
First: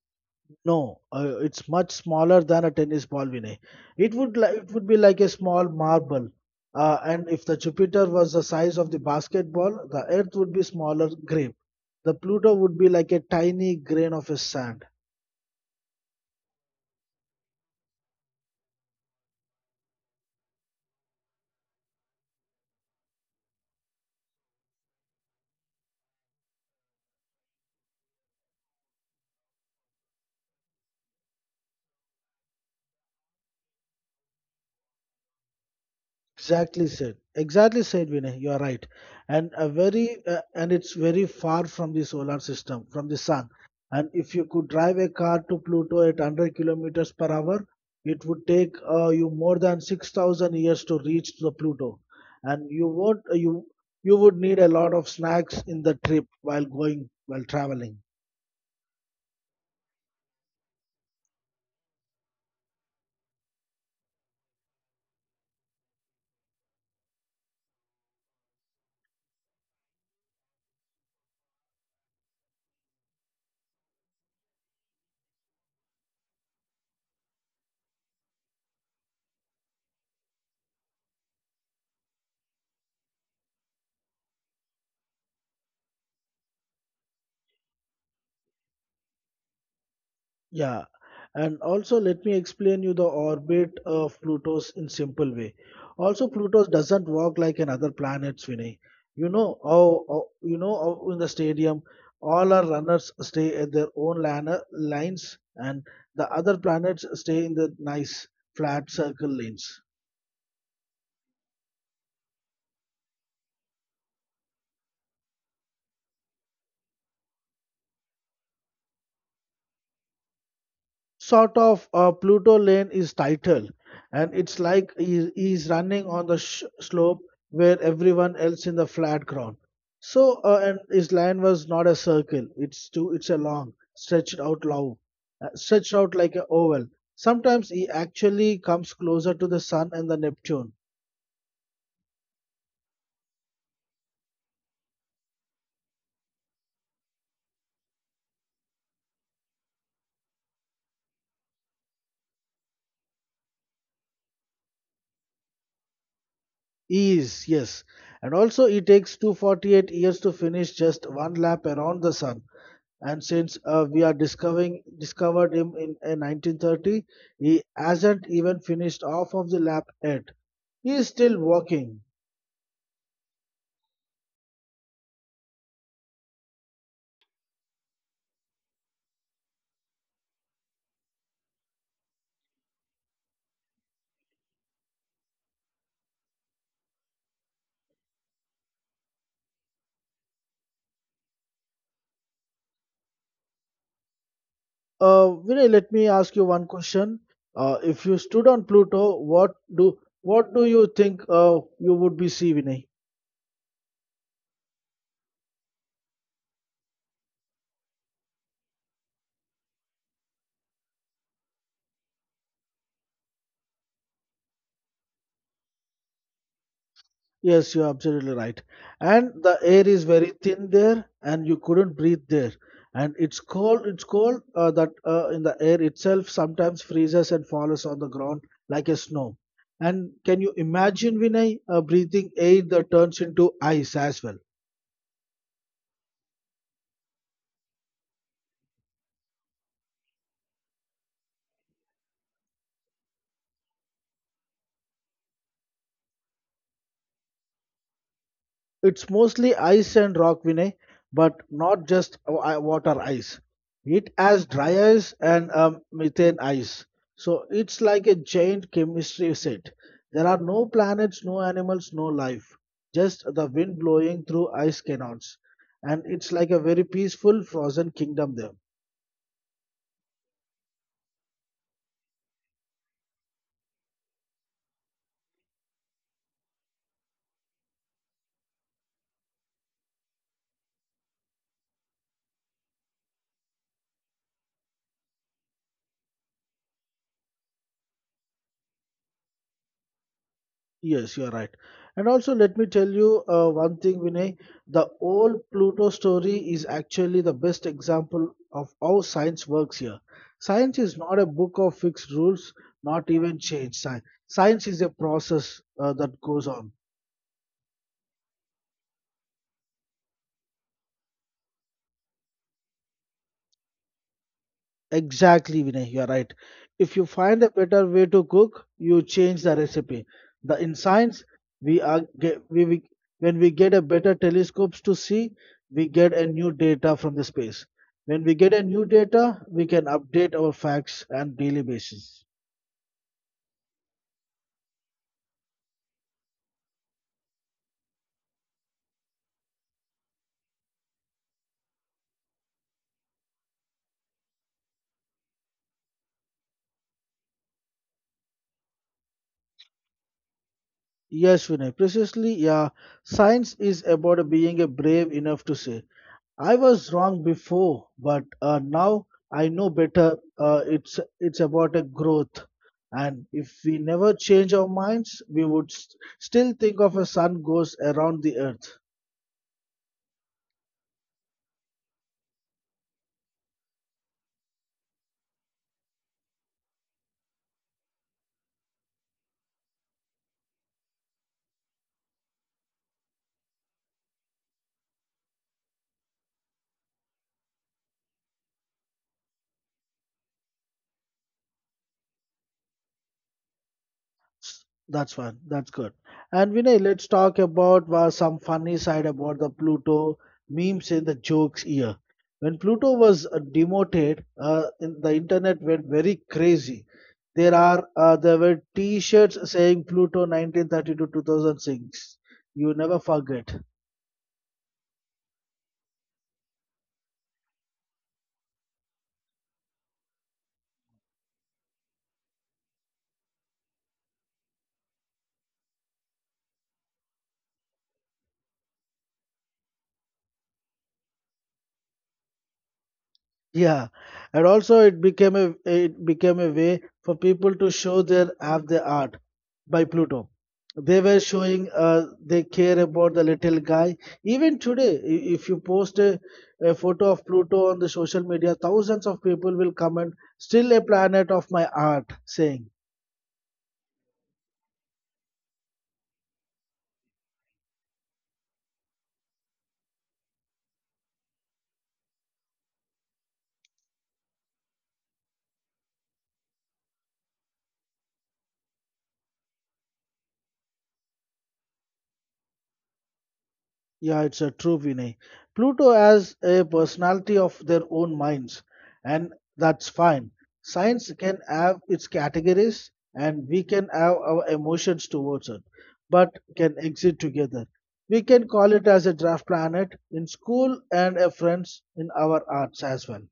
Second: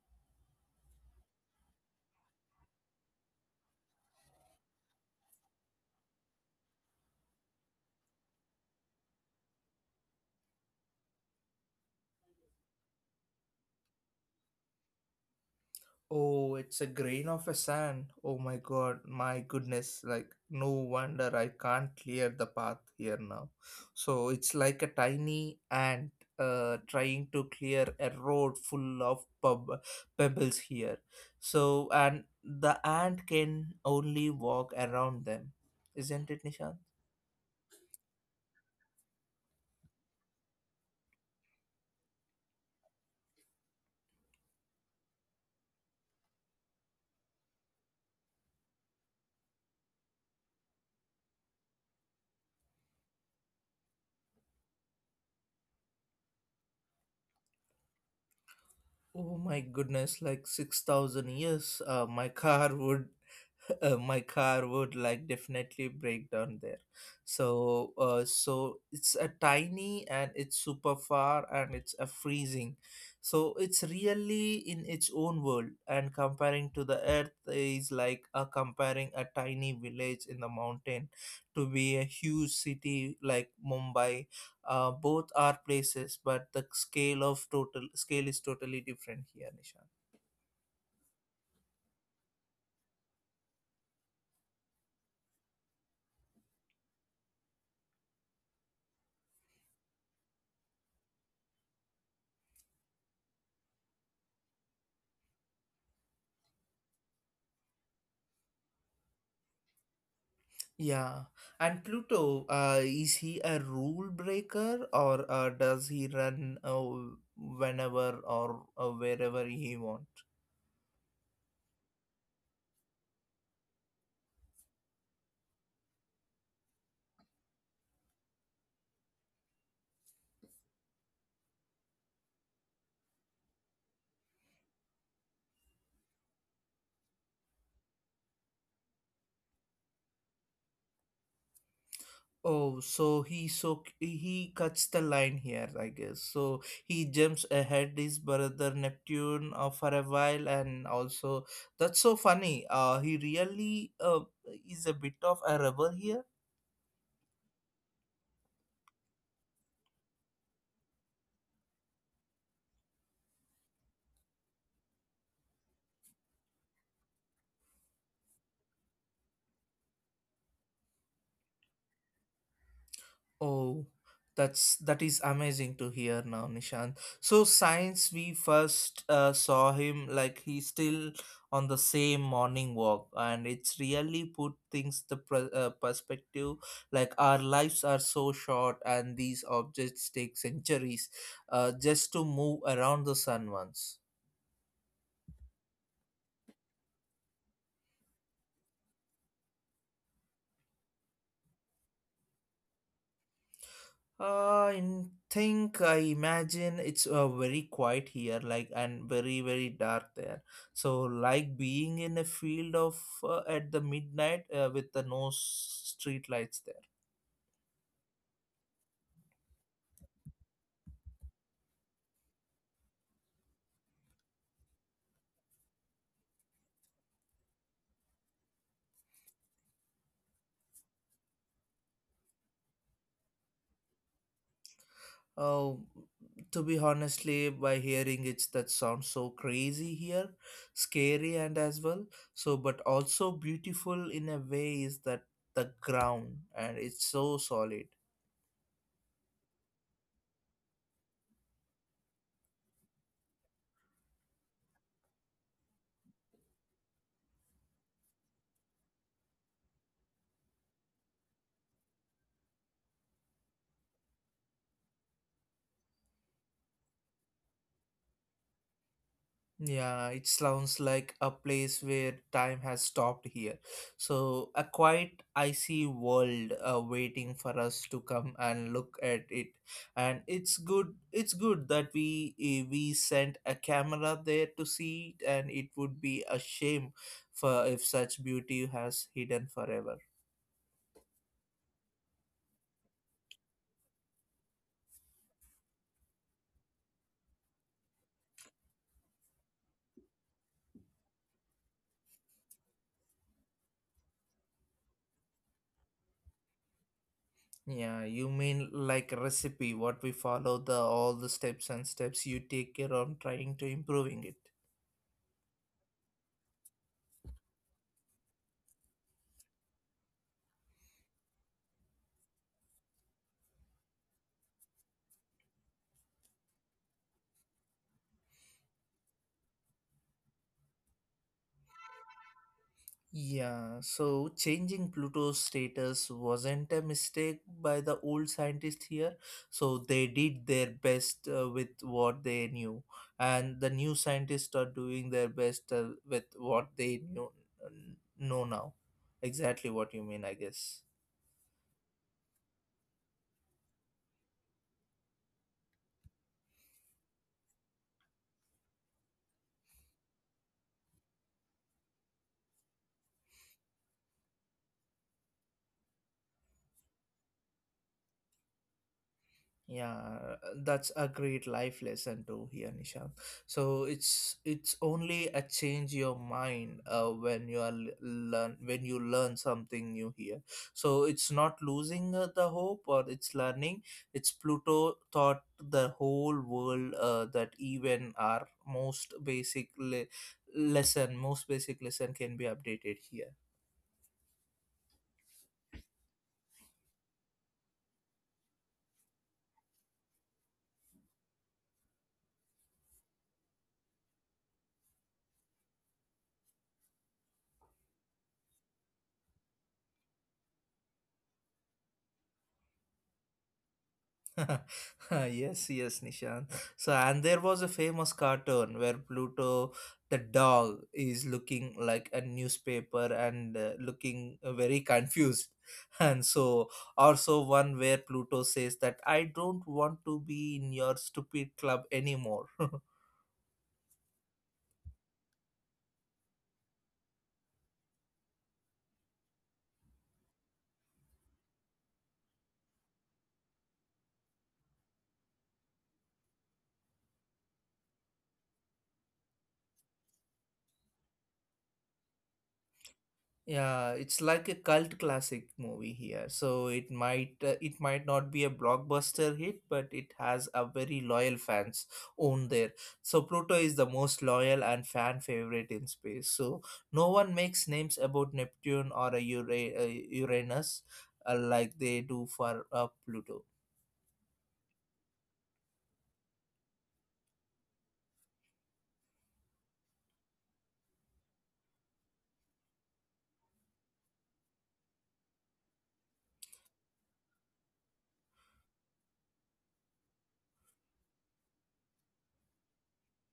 B: No, uh, it's much smaller than a tennis ball, Vinay. It would li- it would be like a small marble. Uh, and if the Jupiter was the size of the basketball, the Earth would be smaller grape. The Pluto would be like a tiny grain of a sand.
A: Oh, it's a grain of a sand. Oh my god, my goodness. Like, no wonder I can't clear the path here now. So, it's like a tiny ant, uh, trying to clear a road full of pub- pebbles here. So, and the ant can only walk around them. Isn't it, Nishan?
B: Exactly said. Exactly said, Vinay. You are right, and a very uh, and it's very far from the solar system, from the sun. And if you could drive a car to Pluto at one hundred kilometers per hour, it would take uh, you more than six thousand years to reach the Pluto, and you would uh, you you would need a lot of snacks in the trip while going while traveling.
A: Oh my goodness, like six thousand years, uh, my car would uh, my car would like definitely break down there. So, uh, so it's a tiny and it's super far and it's a freezing. So it's really in its own world, and comparing to the earth is like, uh, comparing a tiny village in the mountain to be a huge city like Mumbai, uh, both are places, but the scale of total scale is totally different here, Nishant.
B: Yeah, and also let me explain you the orbit of Pluto's in simple way. Also, Pluto doesn't walk like another planets, Vinay. You know how, how- you know how in the stadium all our runners stay at their own lana- lines, and the other planets stay in the nice flat circle lanes.
A: Yeah, and Pluto, uh, is he a rule breaker, or uh, does he run, uh, whenever or, uh, wherever he wants?
B: Sort of. uh, Pluto Lane is title, and it's like he, he's running on the sh- slope where everyone else in the flat ground. So, uh, and his line was not a circle; it's too, it's a long, stretched out long, uh, stretched out like a oval. Sometimes he actually comes closer to the Sun and the Neptune.
A: Oh, so he so he cuts the line here, I guess. So he jumps ahead his brother Neptune, uh, for a while, and also that's so funny. Uh, he really, uh, is a bit of a rebel here.
B: He is, yes, and also it takes two hundred forty-eight years to finish just one lap around the Sun. And since uh, we are discovering discovered him in, uh nineteen thirty. He hasn't even finished off of the lap yet. He is still walking.
A: Oh, that's that is amazing to hear now, Nishant. So since we first, uh, saw him, like he's still on the same morning walk, and it's really put things the pr- uh, perspective. Like our lives are so short, and these objects take centuries, uh, just to move around the sun once.
B: uh, Vinay, let me ask you one question. Uh, if you stood on Pluto, what do what do you think uh, you would be see, Vinay?
A: Uh, I think I imagine it's, uh, very quiet here, like and very very dark there. So like being in a field of, uh, at the midnight, uh, with the no s- street lights there.
B: Yes, you're absolutely right. And the air is very thin there, and you couldn't breathe there. And it's cold. It's cold uh, that uh, in the air itself sometimes freezes and falls on the ground like a snow. And can you imagine, Vinay, uh, breathing air that turns into ice as well?
A: Oh, to be honestly, by hearing it, that sounds so crazy here, scary and as well. So, but also beautiful in a way is that the ground and it's so solid.
B: It's mostly ice and rock, Vinay, but not just wa- i- water ice. It has dry ice and um, methane ice. So it's like a giant chemistry set. There are no planets, no animals, no life. Just the wind blowing through ice cannons. And it's like a very peaceful frozen kingdom there.
A: Yeah, it sounds like a place where time has stopped here. So, a quiet, icy world, uh, waiting for us to come and look at it. And it's good. It's good that we eh, we sent a camera there to see it, and it would be a shame for if such beauty has hidden forever.
B: Yes, you are right. And also, let me tell you uh, one thing, Vinay. The old Pluto story is actually the best example of how science works here. Science is not a book of fixed rules, not even change. Sci- Science is a process uh, that goes on.
A: Yeah, you mean like a recipe, what we follow the all the steps and steps you take care on trying to improving it.
B: Exactly, Vinay, you are right. If you find a better way to cook, you change the recipe. The in science, we are get, we, we when we get a better telescopes to see, we get a new data from the space. When we get a new data, we can update our facts on daily basis.
A: Yeah, so changing Pluto's status wasn't a mistake by the old scientists here. So they did their best, uh, with what they knew, and the new scientists are doing their best, uh, with what they knew, know now. Exactly what you mean, I guess.
B: Yes, Vinay, precisely. Yeah, science is about being a brave enough to say, I was wrong before, but uh, now I know better. Uh, it's it's about a growth, and if we never change our minds, we would s still think of a sun goes around the earth.
A: Yeah, that's a great life lesson to hear, Nishant. So it's it's only a change your mind, uh, when you are l- learn when you learn something new here. So it's not losing, uh, the hope or it's learning. It's Pluto taught the whole world, uh, that even our most basic le- lesson, most basic lesson can be updated here.
B: S- That's one. That's good. And Vinay, let's talk about uh, some funny side about the Pluto memes in the jokes year. When Pluto was uh, demoted, uh, in, the internet went very crazy. There are uh, there were T-shirts saying Pluto nineteen thirty-two two thousand six. You never forget.
A: Yes, yes, Nishan. So, and there was a famous cartoon where Pluto, the dog, is looking like a newspaper and, uh, looking very confused. And so, also one where Pluto says that I don't want to be in your stupid club anymore.
B: Yeah, and also it became a it became a way for people to show their have their art by Pluto. They were showing uh, they care about the little guy. Even today, i- if you post a, a photo of Pluto on the social media, thousands of people will comment, "Still a planet of my art," saying.
A: Yeah, it's like a cult classic movie here. So it might uh, it might not be a blockbuster hit, but it has a very loyal fans own there. So Pluto is the most loyal and fan favorite in space. So no one makes names about Neptune or a Ura- uh, Uranus, uh, like they do for, uh, Pluto.
B: Yeah, it's a true Vinay. Pluto has a personality of their own minds, and that's fine. Science can have its categories, and we can have our emotions towards it, but can exist together. We can call it as a draft planet in school and a friends in our arts as well.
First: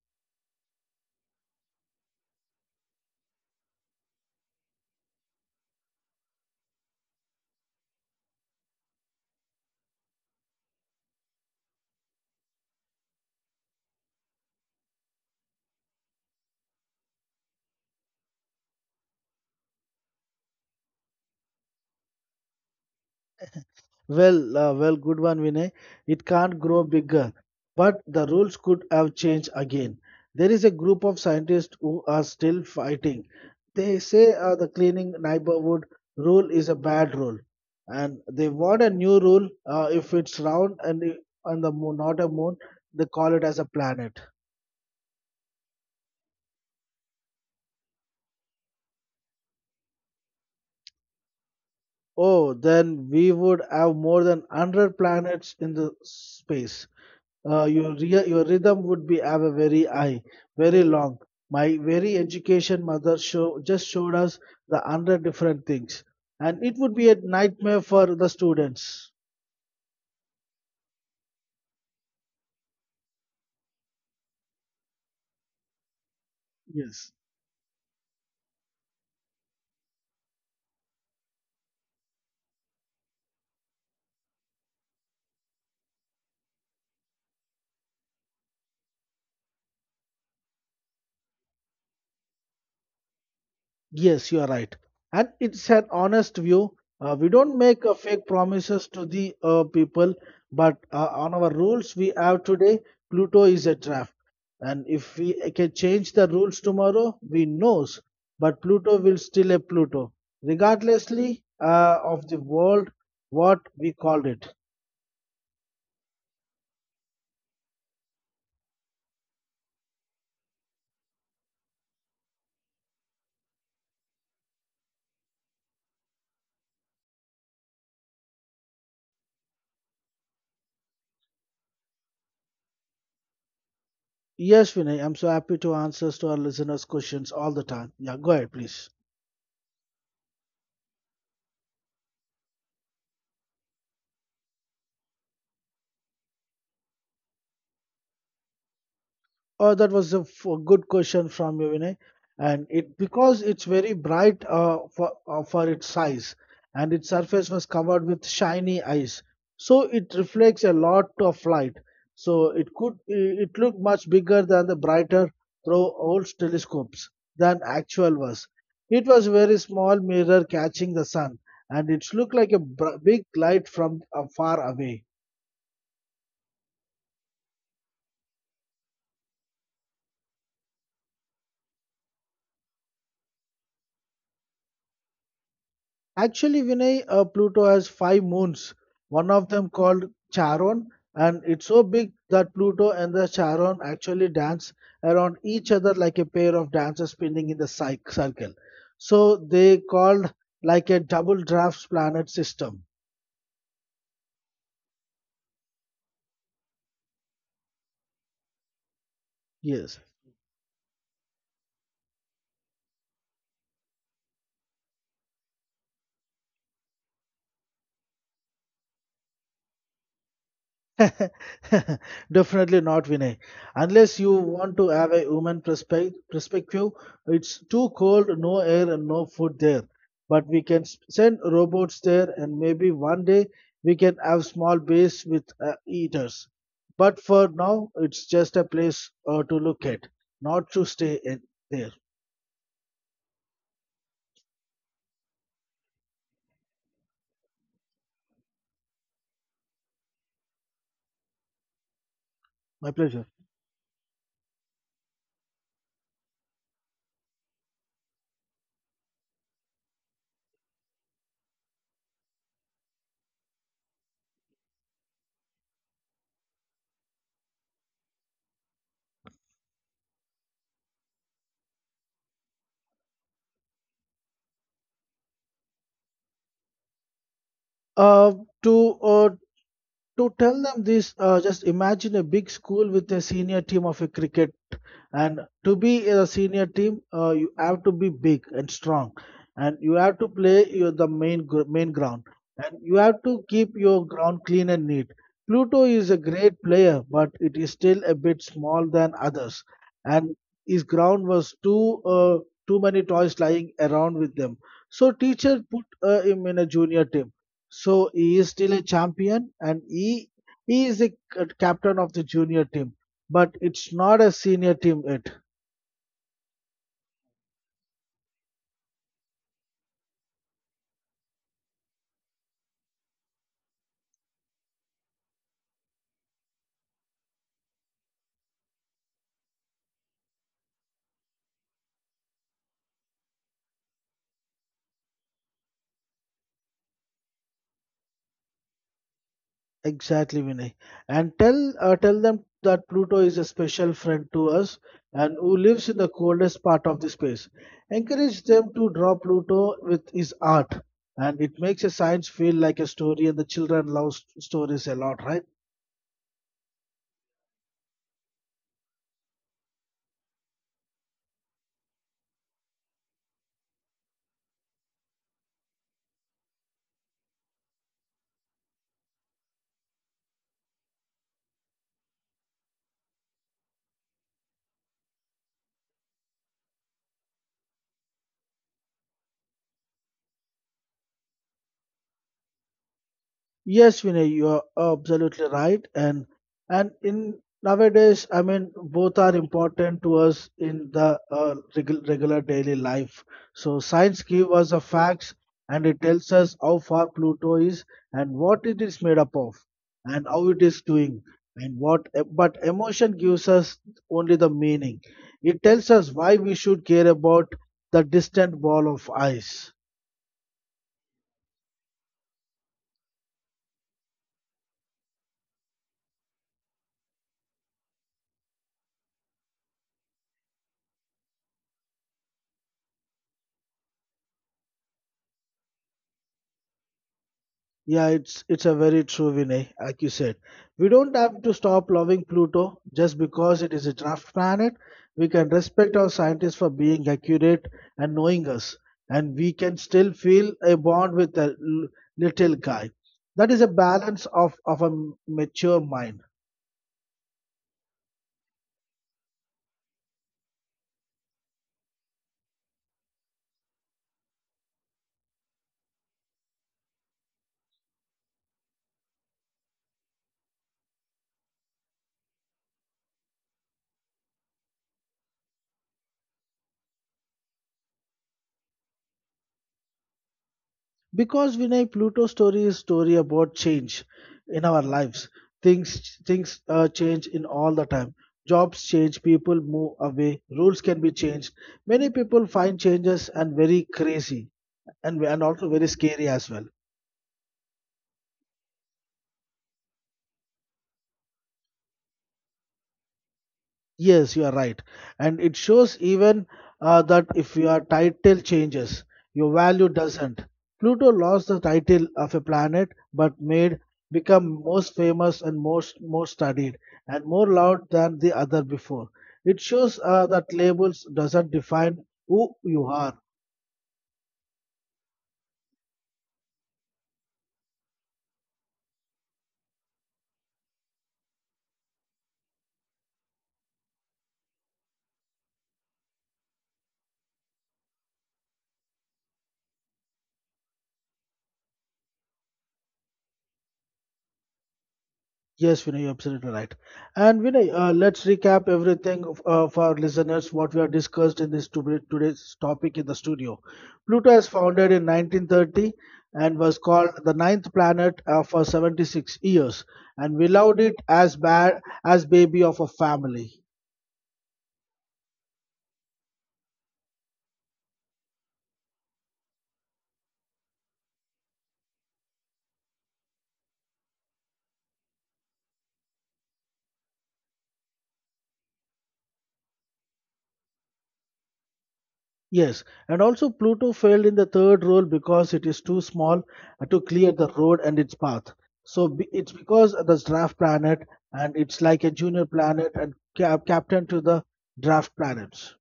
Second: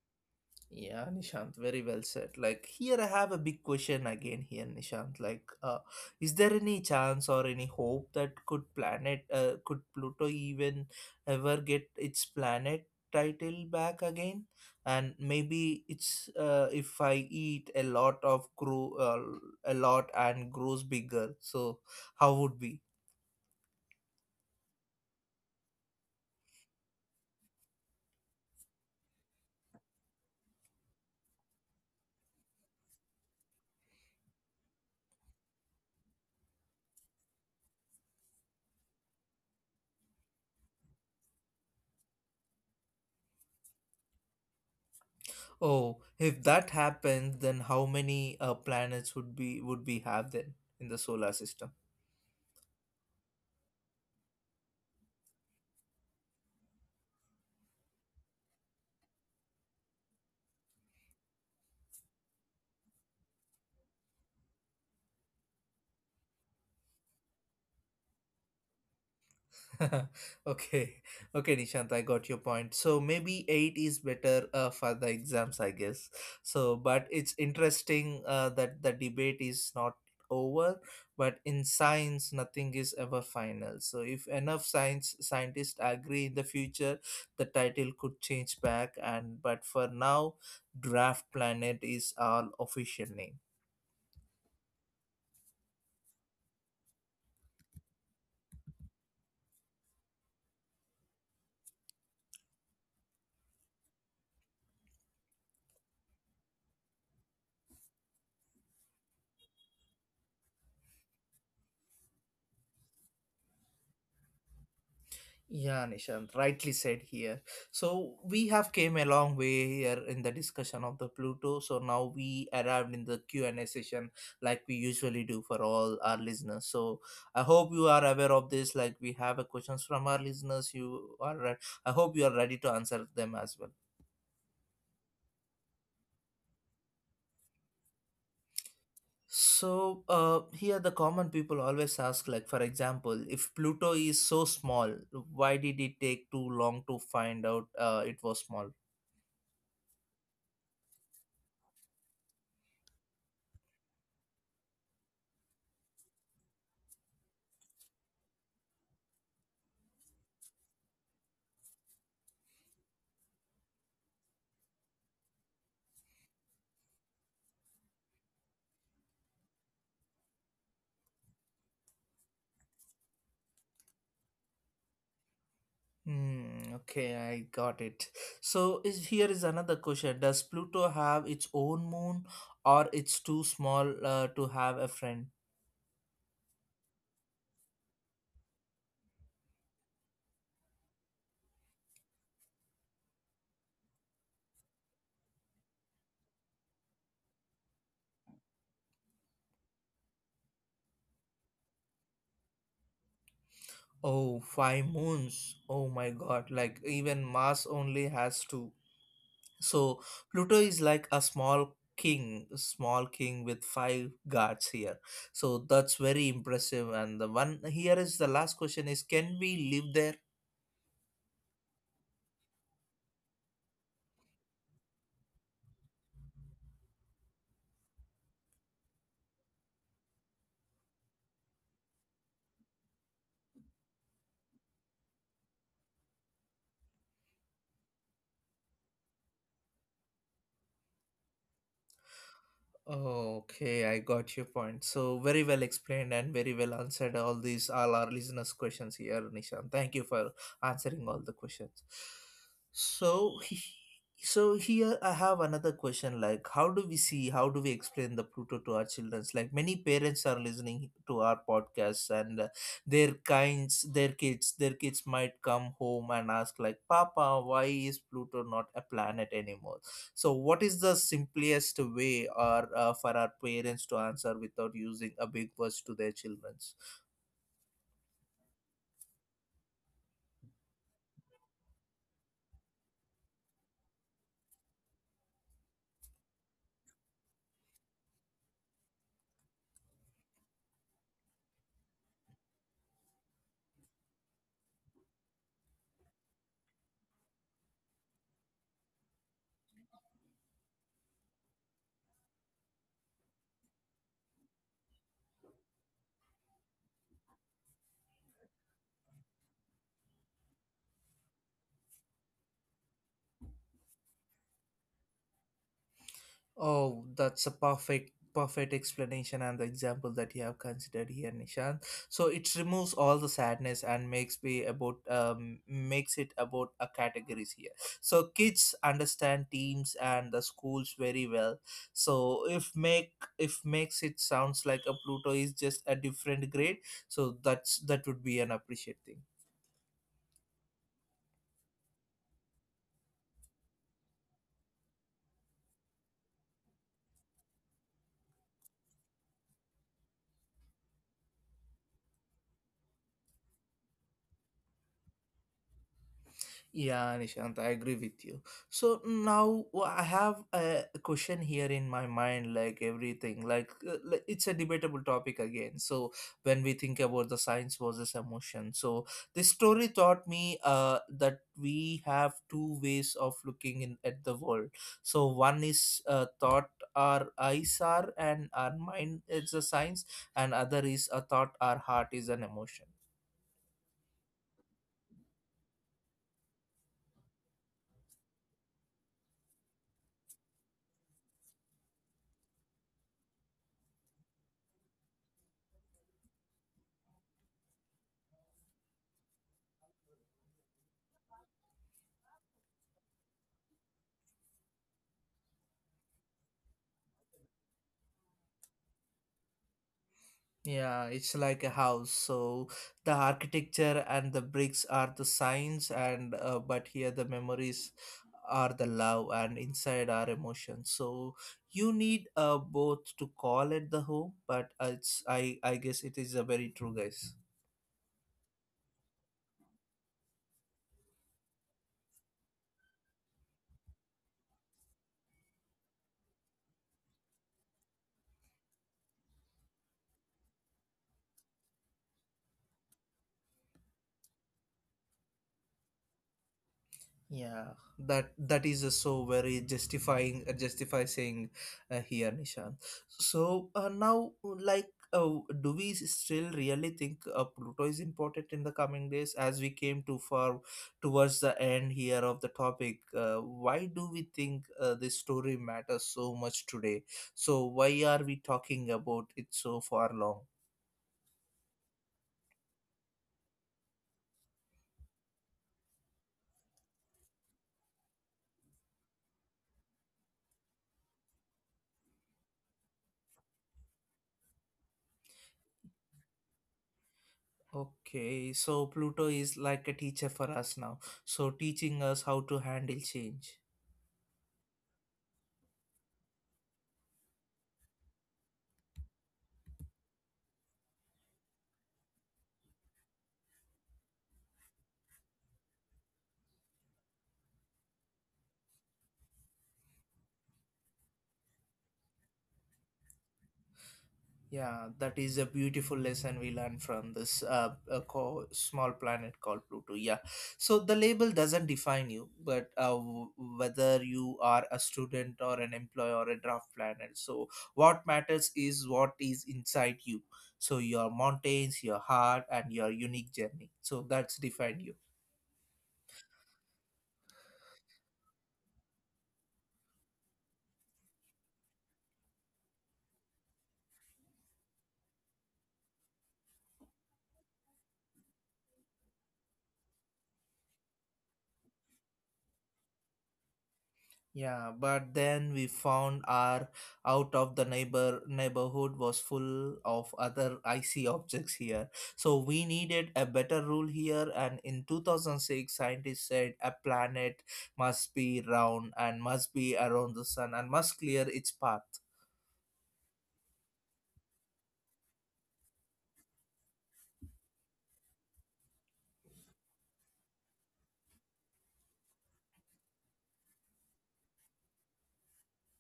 A: Yeah, Nishant, very well said. Like here I have a big question again here, Nishant. Like uh is there any chance or any hope that could planet uh could Pluto even ever get its planet title back again? And maybe it's uh if I eat a lot of grow uh, a lot and grows bigger. So how would be?
B: Well, uh, well, good one, Vinay. It can't grow bigger, but the rules could have changed again. There is a group of scientists who are still fighting. They say uh, the cleaning neighborhood rule is a bad rule, and they want a new rule. Uh, if it's round and i- on the moon, not a moon, they call it as a planet.
A: Oh, if that happens, then how many uh planets would be would we have then in the solar system?
B: Oh, then we would have more than one hundred planets in the space. Uh, your rea- your rhythm would be have a very high, very long. My very education mother show just showed us the hundred different things, and it would be a nightmare for the students.
A: Okay, okay, Nishant, I got your point. So maybe eight is better uh, for the exams, I guess. So, but
B: Yes.
A: it's interesting uh, that the debate is not over. But in science, nothing is ever final. So if enough science scientists agree in the future, the title could change back. And but for now, Draft Planet is our official name.
B: Yes, you are right. And it's an honest view. Uh, we don't make uh, fake promises to the uh, people, but uh, on our rules we have today, Pluto is a draft. And if we can change the rules tomorrow, we knows. But Pluto will still a Pluto, regardlessly uh, of the world, what we called it.
A: Yeah, Nishant, rightly said here. So we have came a long way here in the discussion of the Pluto. So now we arrived in the Q and A session, like we usually do for all our listeners. So I hope you are aware of this. Like we have a questions from our listeners. You are. re- I hope you are ready to answer them as well.
B: Yes, Vinay, I'm so happy to answers to our listeners' questions all the time. Yeah, go ahead, please.
A: So uh, here the common people always ask, like for example, if Pluto is so small, why did it take too long to find out uh, it was small?
B: Uh, that was a f- a good question from you, Vinay. And it because it's very bright uh, for uh, for its size, and its surface was covered with shiny ice, so it reflects a lot of light. So it could i- it looked much bigger than the brighter through old telescopes than actual was. It was a very small mirror catching the sun, and it looked like a br- big light from uh, far away.
A: Hmm, okay, I got it. So is here is another question. Does Pluto have its own moon or it's too small uh, to have a friend?
B: Actually, Vinay, uh, Pluto has five moons. One of them called Charon, and it's so big that Pluto and the Charon actually dance around each other like a pair of dancers spinning in the cy- circle. So they called like a double draft planet system.
A: Oh, five moons. Oh my god, like even Mars only has two.
B: Yes.
A: So Pluto is like a small king, small king with five guards here. So that's very impressive. And the one here is the last question is can we live there?
B: Definitely not, Vinay. Unless you want to have a human perspective, perspective, it's too cold, no air and no food there. But we can s- send robots there, and maybe one day we can have small base with uh, eaters. But for now, it's just a place uh, to look at, not to stay in there.
A: Oh, okay, I got your point. So very well explained and very well answered all these all our listeners' questions here, Nishan. Thank you for answering all the questions.
B: My pleasure.
A: So he- so here I have another question like how do we see how do we explain the Pluto to our children? Like many parents are listening to our podcasts and uh, their kinds their kids their kids might come home and ask like, Papa, why is Pluto not a planet anymore? So, what is the simplest way or uh, for our parents to answer without using a big words to their childrens?
B: Uh, to uh, to tell them this, uh, just imagine a big school with a senior team of a cricket. And to be a senior team, uh, you have to be big and strong, and you have to play your, the main gr- main ground, and you have to keep your ground clean and neat. Pluto is a great player, but it is still a bit small than others, and his ground was too uh, too many toys lying around with them. So teacher put uh, him in a junior team so he is still a champion and he, he is a c- captain of the junior team, but it's not a senior team yet.
A: Oh, that's a perfect perfect explanation and the example that you have considered here, Nishant. So it removes all the sadness and makes me about um, makes it about a categories here. So kids understand teams and the schools very well. so if make if makes it sounds like a Pluto is just a different grade. So that's that would be an appreciate thing.
B: Exactly, Vinay. And tell uh, tell them that Pluto is a special friend to us and who lives in the coldest part of the space. Encourage them to draw Pluto with his art, and it makes a science feel like a story, and the children love s- stories a lot, right?
A: Yeah, Nishant, I agree with you. So now wh- I have a question here in my mind, like everything, like uh, li- it's a debatable topic again. So when we think about the science versus emotion, so this story taught me uh, that we have two ways of looking in at the world. So one is uh, thought our eyes are and our mind is a science, and other is a thought our heart is an emotion.
B: Yes, Vinay, you are absolutely right. And and in nowadays, I mean, both are important to us in the uh, regu- regular daily life. So science gives us the facts, and it tells us how far Pluto is and what it is made up of, and how it is doing, and what. But emotion gives us only the meaning. It tells us why we should care about the distant ball of ice.
A: Yeah, it's like a house. So the architecture and the bricks are the signs, and uh, but here the memories are the love, and inside are emotions. So you need uh, both to call it the home, but uh, it's I I guess it is a very true, guys.
B: Yeah, it's it's a very true Vinay, like you said. We don't have to stop loving Pluto just because it is a draft planet. We can respect our scientists for being accurate and knowing us, and we can still feel a bond with a l- little guy. That is a balance of, of a m- mature mind.
A: Yeah, that that is uh, so very justifying uh, justify saying uh, here, Nishan. So uh, now, like, uh, do we still really think uh, Pluto is important in the coming days? As we came too far towards the end here of the topic, uh why do we think uh, this story matters so much today? So why are we talking about it so far long?
B: Because Vinay, Pluto's story is story about change in our lives. Things things uh, change in all the time. Jobs change, people move away, rules can be changed. Many people find changes and very crazy and, and also very scary as well.
A: Okay, so Pluto is like a teacher for us now, so teaching us how to handle change.
B: Yes, you are right. And it shows even uh, that if your title changes, your value doesn't. Pluto lost the title of a planet but made become most famous and most more studied and more loved than the other before. It shows uh, that labels doesn't define who you are.
A: Yeah, that is a beautiful lesson we learned from this uh, uh, co- small planet called Pluto. Yeah, so the label doesn't define you, but uh, w- whether you are a student or an employee or a draft planet. So what matters is what is inside you. So your mountains, your heart, and your unique journey. So that's defined you.
B: Yes, Vinay, you're absolutely right. And Vinay, uh, let's recap everything of- uh, for our listeners what we have discussed in this to- today's topic in the studio. Pluto is founded in nineteen thirty and was called the ninth planet uh, for seventy-six years, and we loved it as bad as baby of a family.
A: Yeah, but then we found our out of the neighbor neighborhood was full of other icy objects here. So we needed a better rule here and in two thousand six scientists said a planet must be round and must be around the sun and must clear its path.
B: Yes, and also Pluto failed in the third role because it is too small uh, to clear the road and its path. So be- it's because of the draft planet, and it's like a junior planet and cap- captain to the draft planets.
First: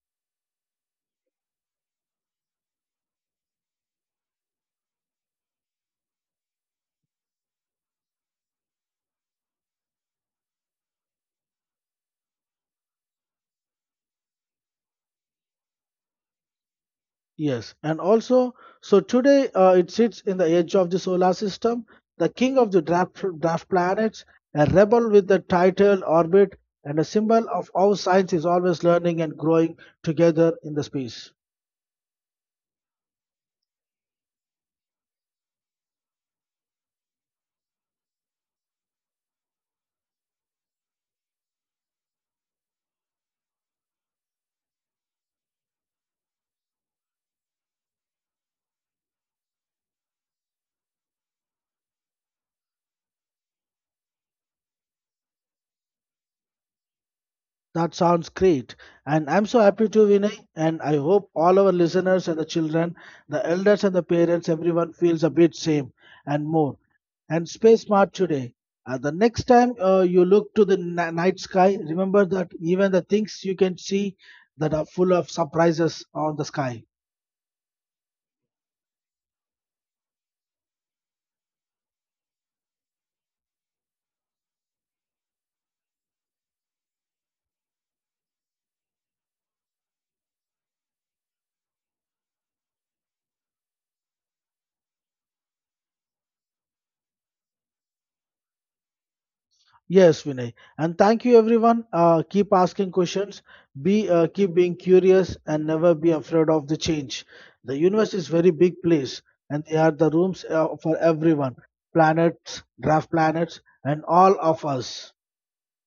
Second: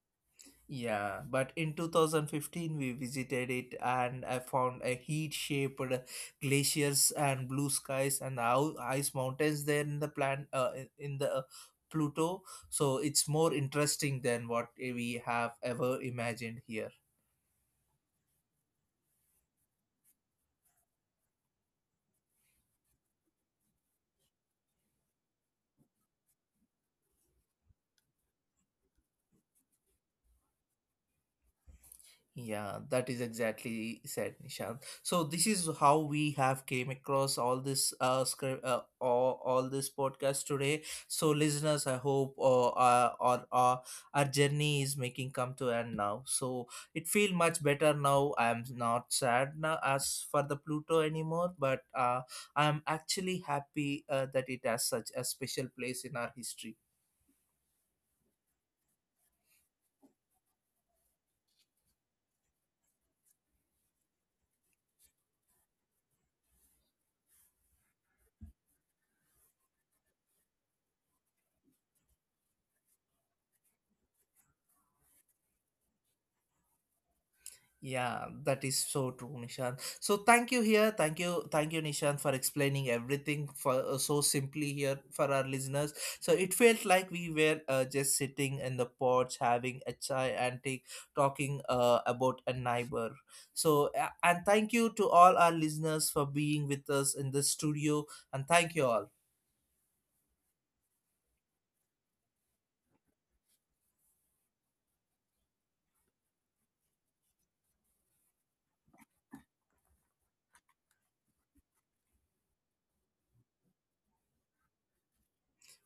A: Yeah, but in two thousand fifteen we visited it and I found a heat-shaped glaciers and blue skies and ou- ice mountains there in the plan uh, in in the uh, Pluto. So it's more interesting than what we have ever imagined here.
B: Yes, and also, so today uh, it sits in the edge of the solar system, the king of the draft, draft planets, a rebel with the title orbit, and a symbol of how science is always learning and growing together in the space.
A: Yeah, that is exactly said, Nishant. So this is how we have came across all this uh, script, uh all, all this podcast today. So listeners, I hope uh, uh, our uh, our journey is making come to end now. So it feel much better now. I am not sad now as for the Pluto anymore, but uh, I am actually happy uh, that it has such a special place in our history.
B: That sounds great. And I'm so happy to Vinay. And I hope all our listeners and the children, the elders and the parents, everyone feels a bit same and more. And stay smart today. Uh, the next time uh, you look to the ni- night sky, remember that even the things you can see that are full of surprises on the sky.
A: Yeah, that is so true, Nishant. So thank you here. Thank you. Thank you, Nishant, for explaining everything for uh, so simply here for our listeners. So it felt like we were uh, just sitting in the porch having a chai and take, talking uh, about a neighbor. So uh, and thank you to all our listeners for being with us in the studio and thank you all.
B: Yes, Vinay. And thank you, everyone. Uh, keep asking questions. Be uh, keep being curious and never be afraid of the change. The universe is very big place, and there are the rooms uh, for everyone. Planets, draft planets, and all of us.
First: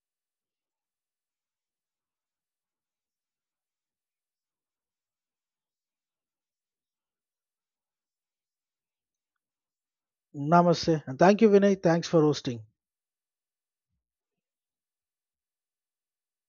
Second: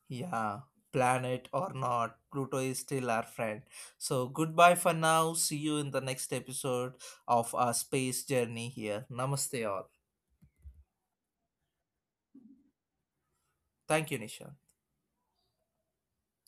A: Yeah, planet or not, Pluto is still our friend. So goodbye for now. See you in the next episode of our space journey here. Namaste all.
B: Namaste. And thank you, Vinay. Thanks for hosting.
A: Thank you, Nisha.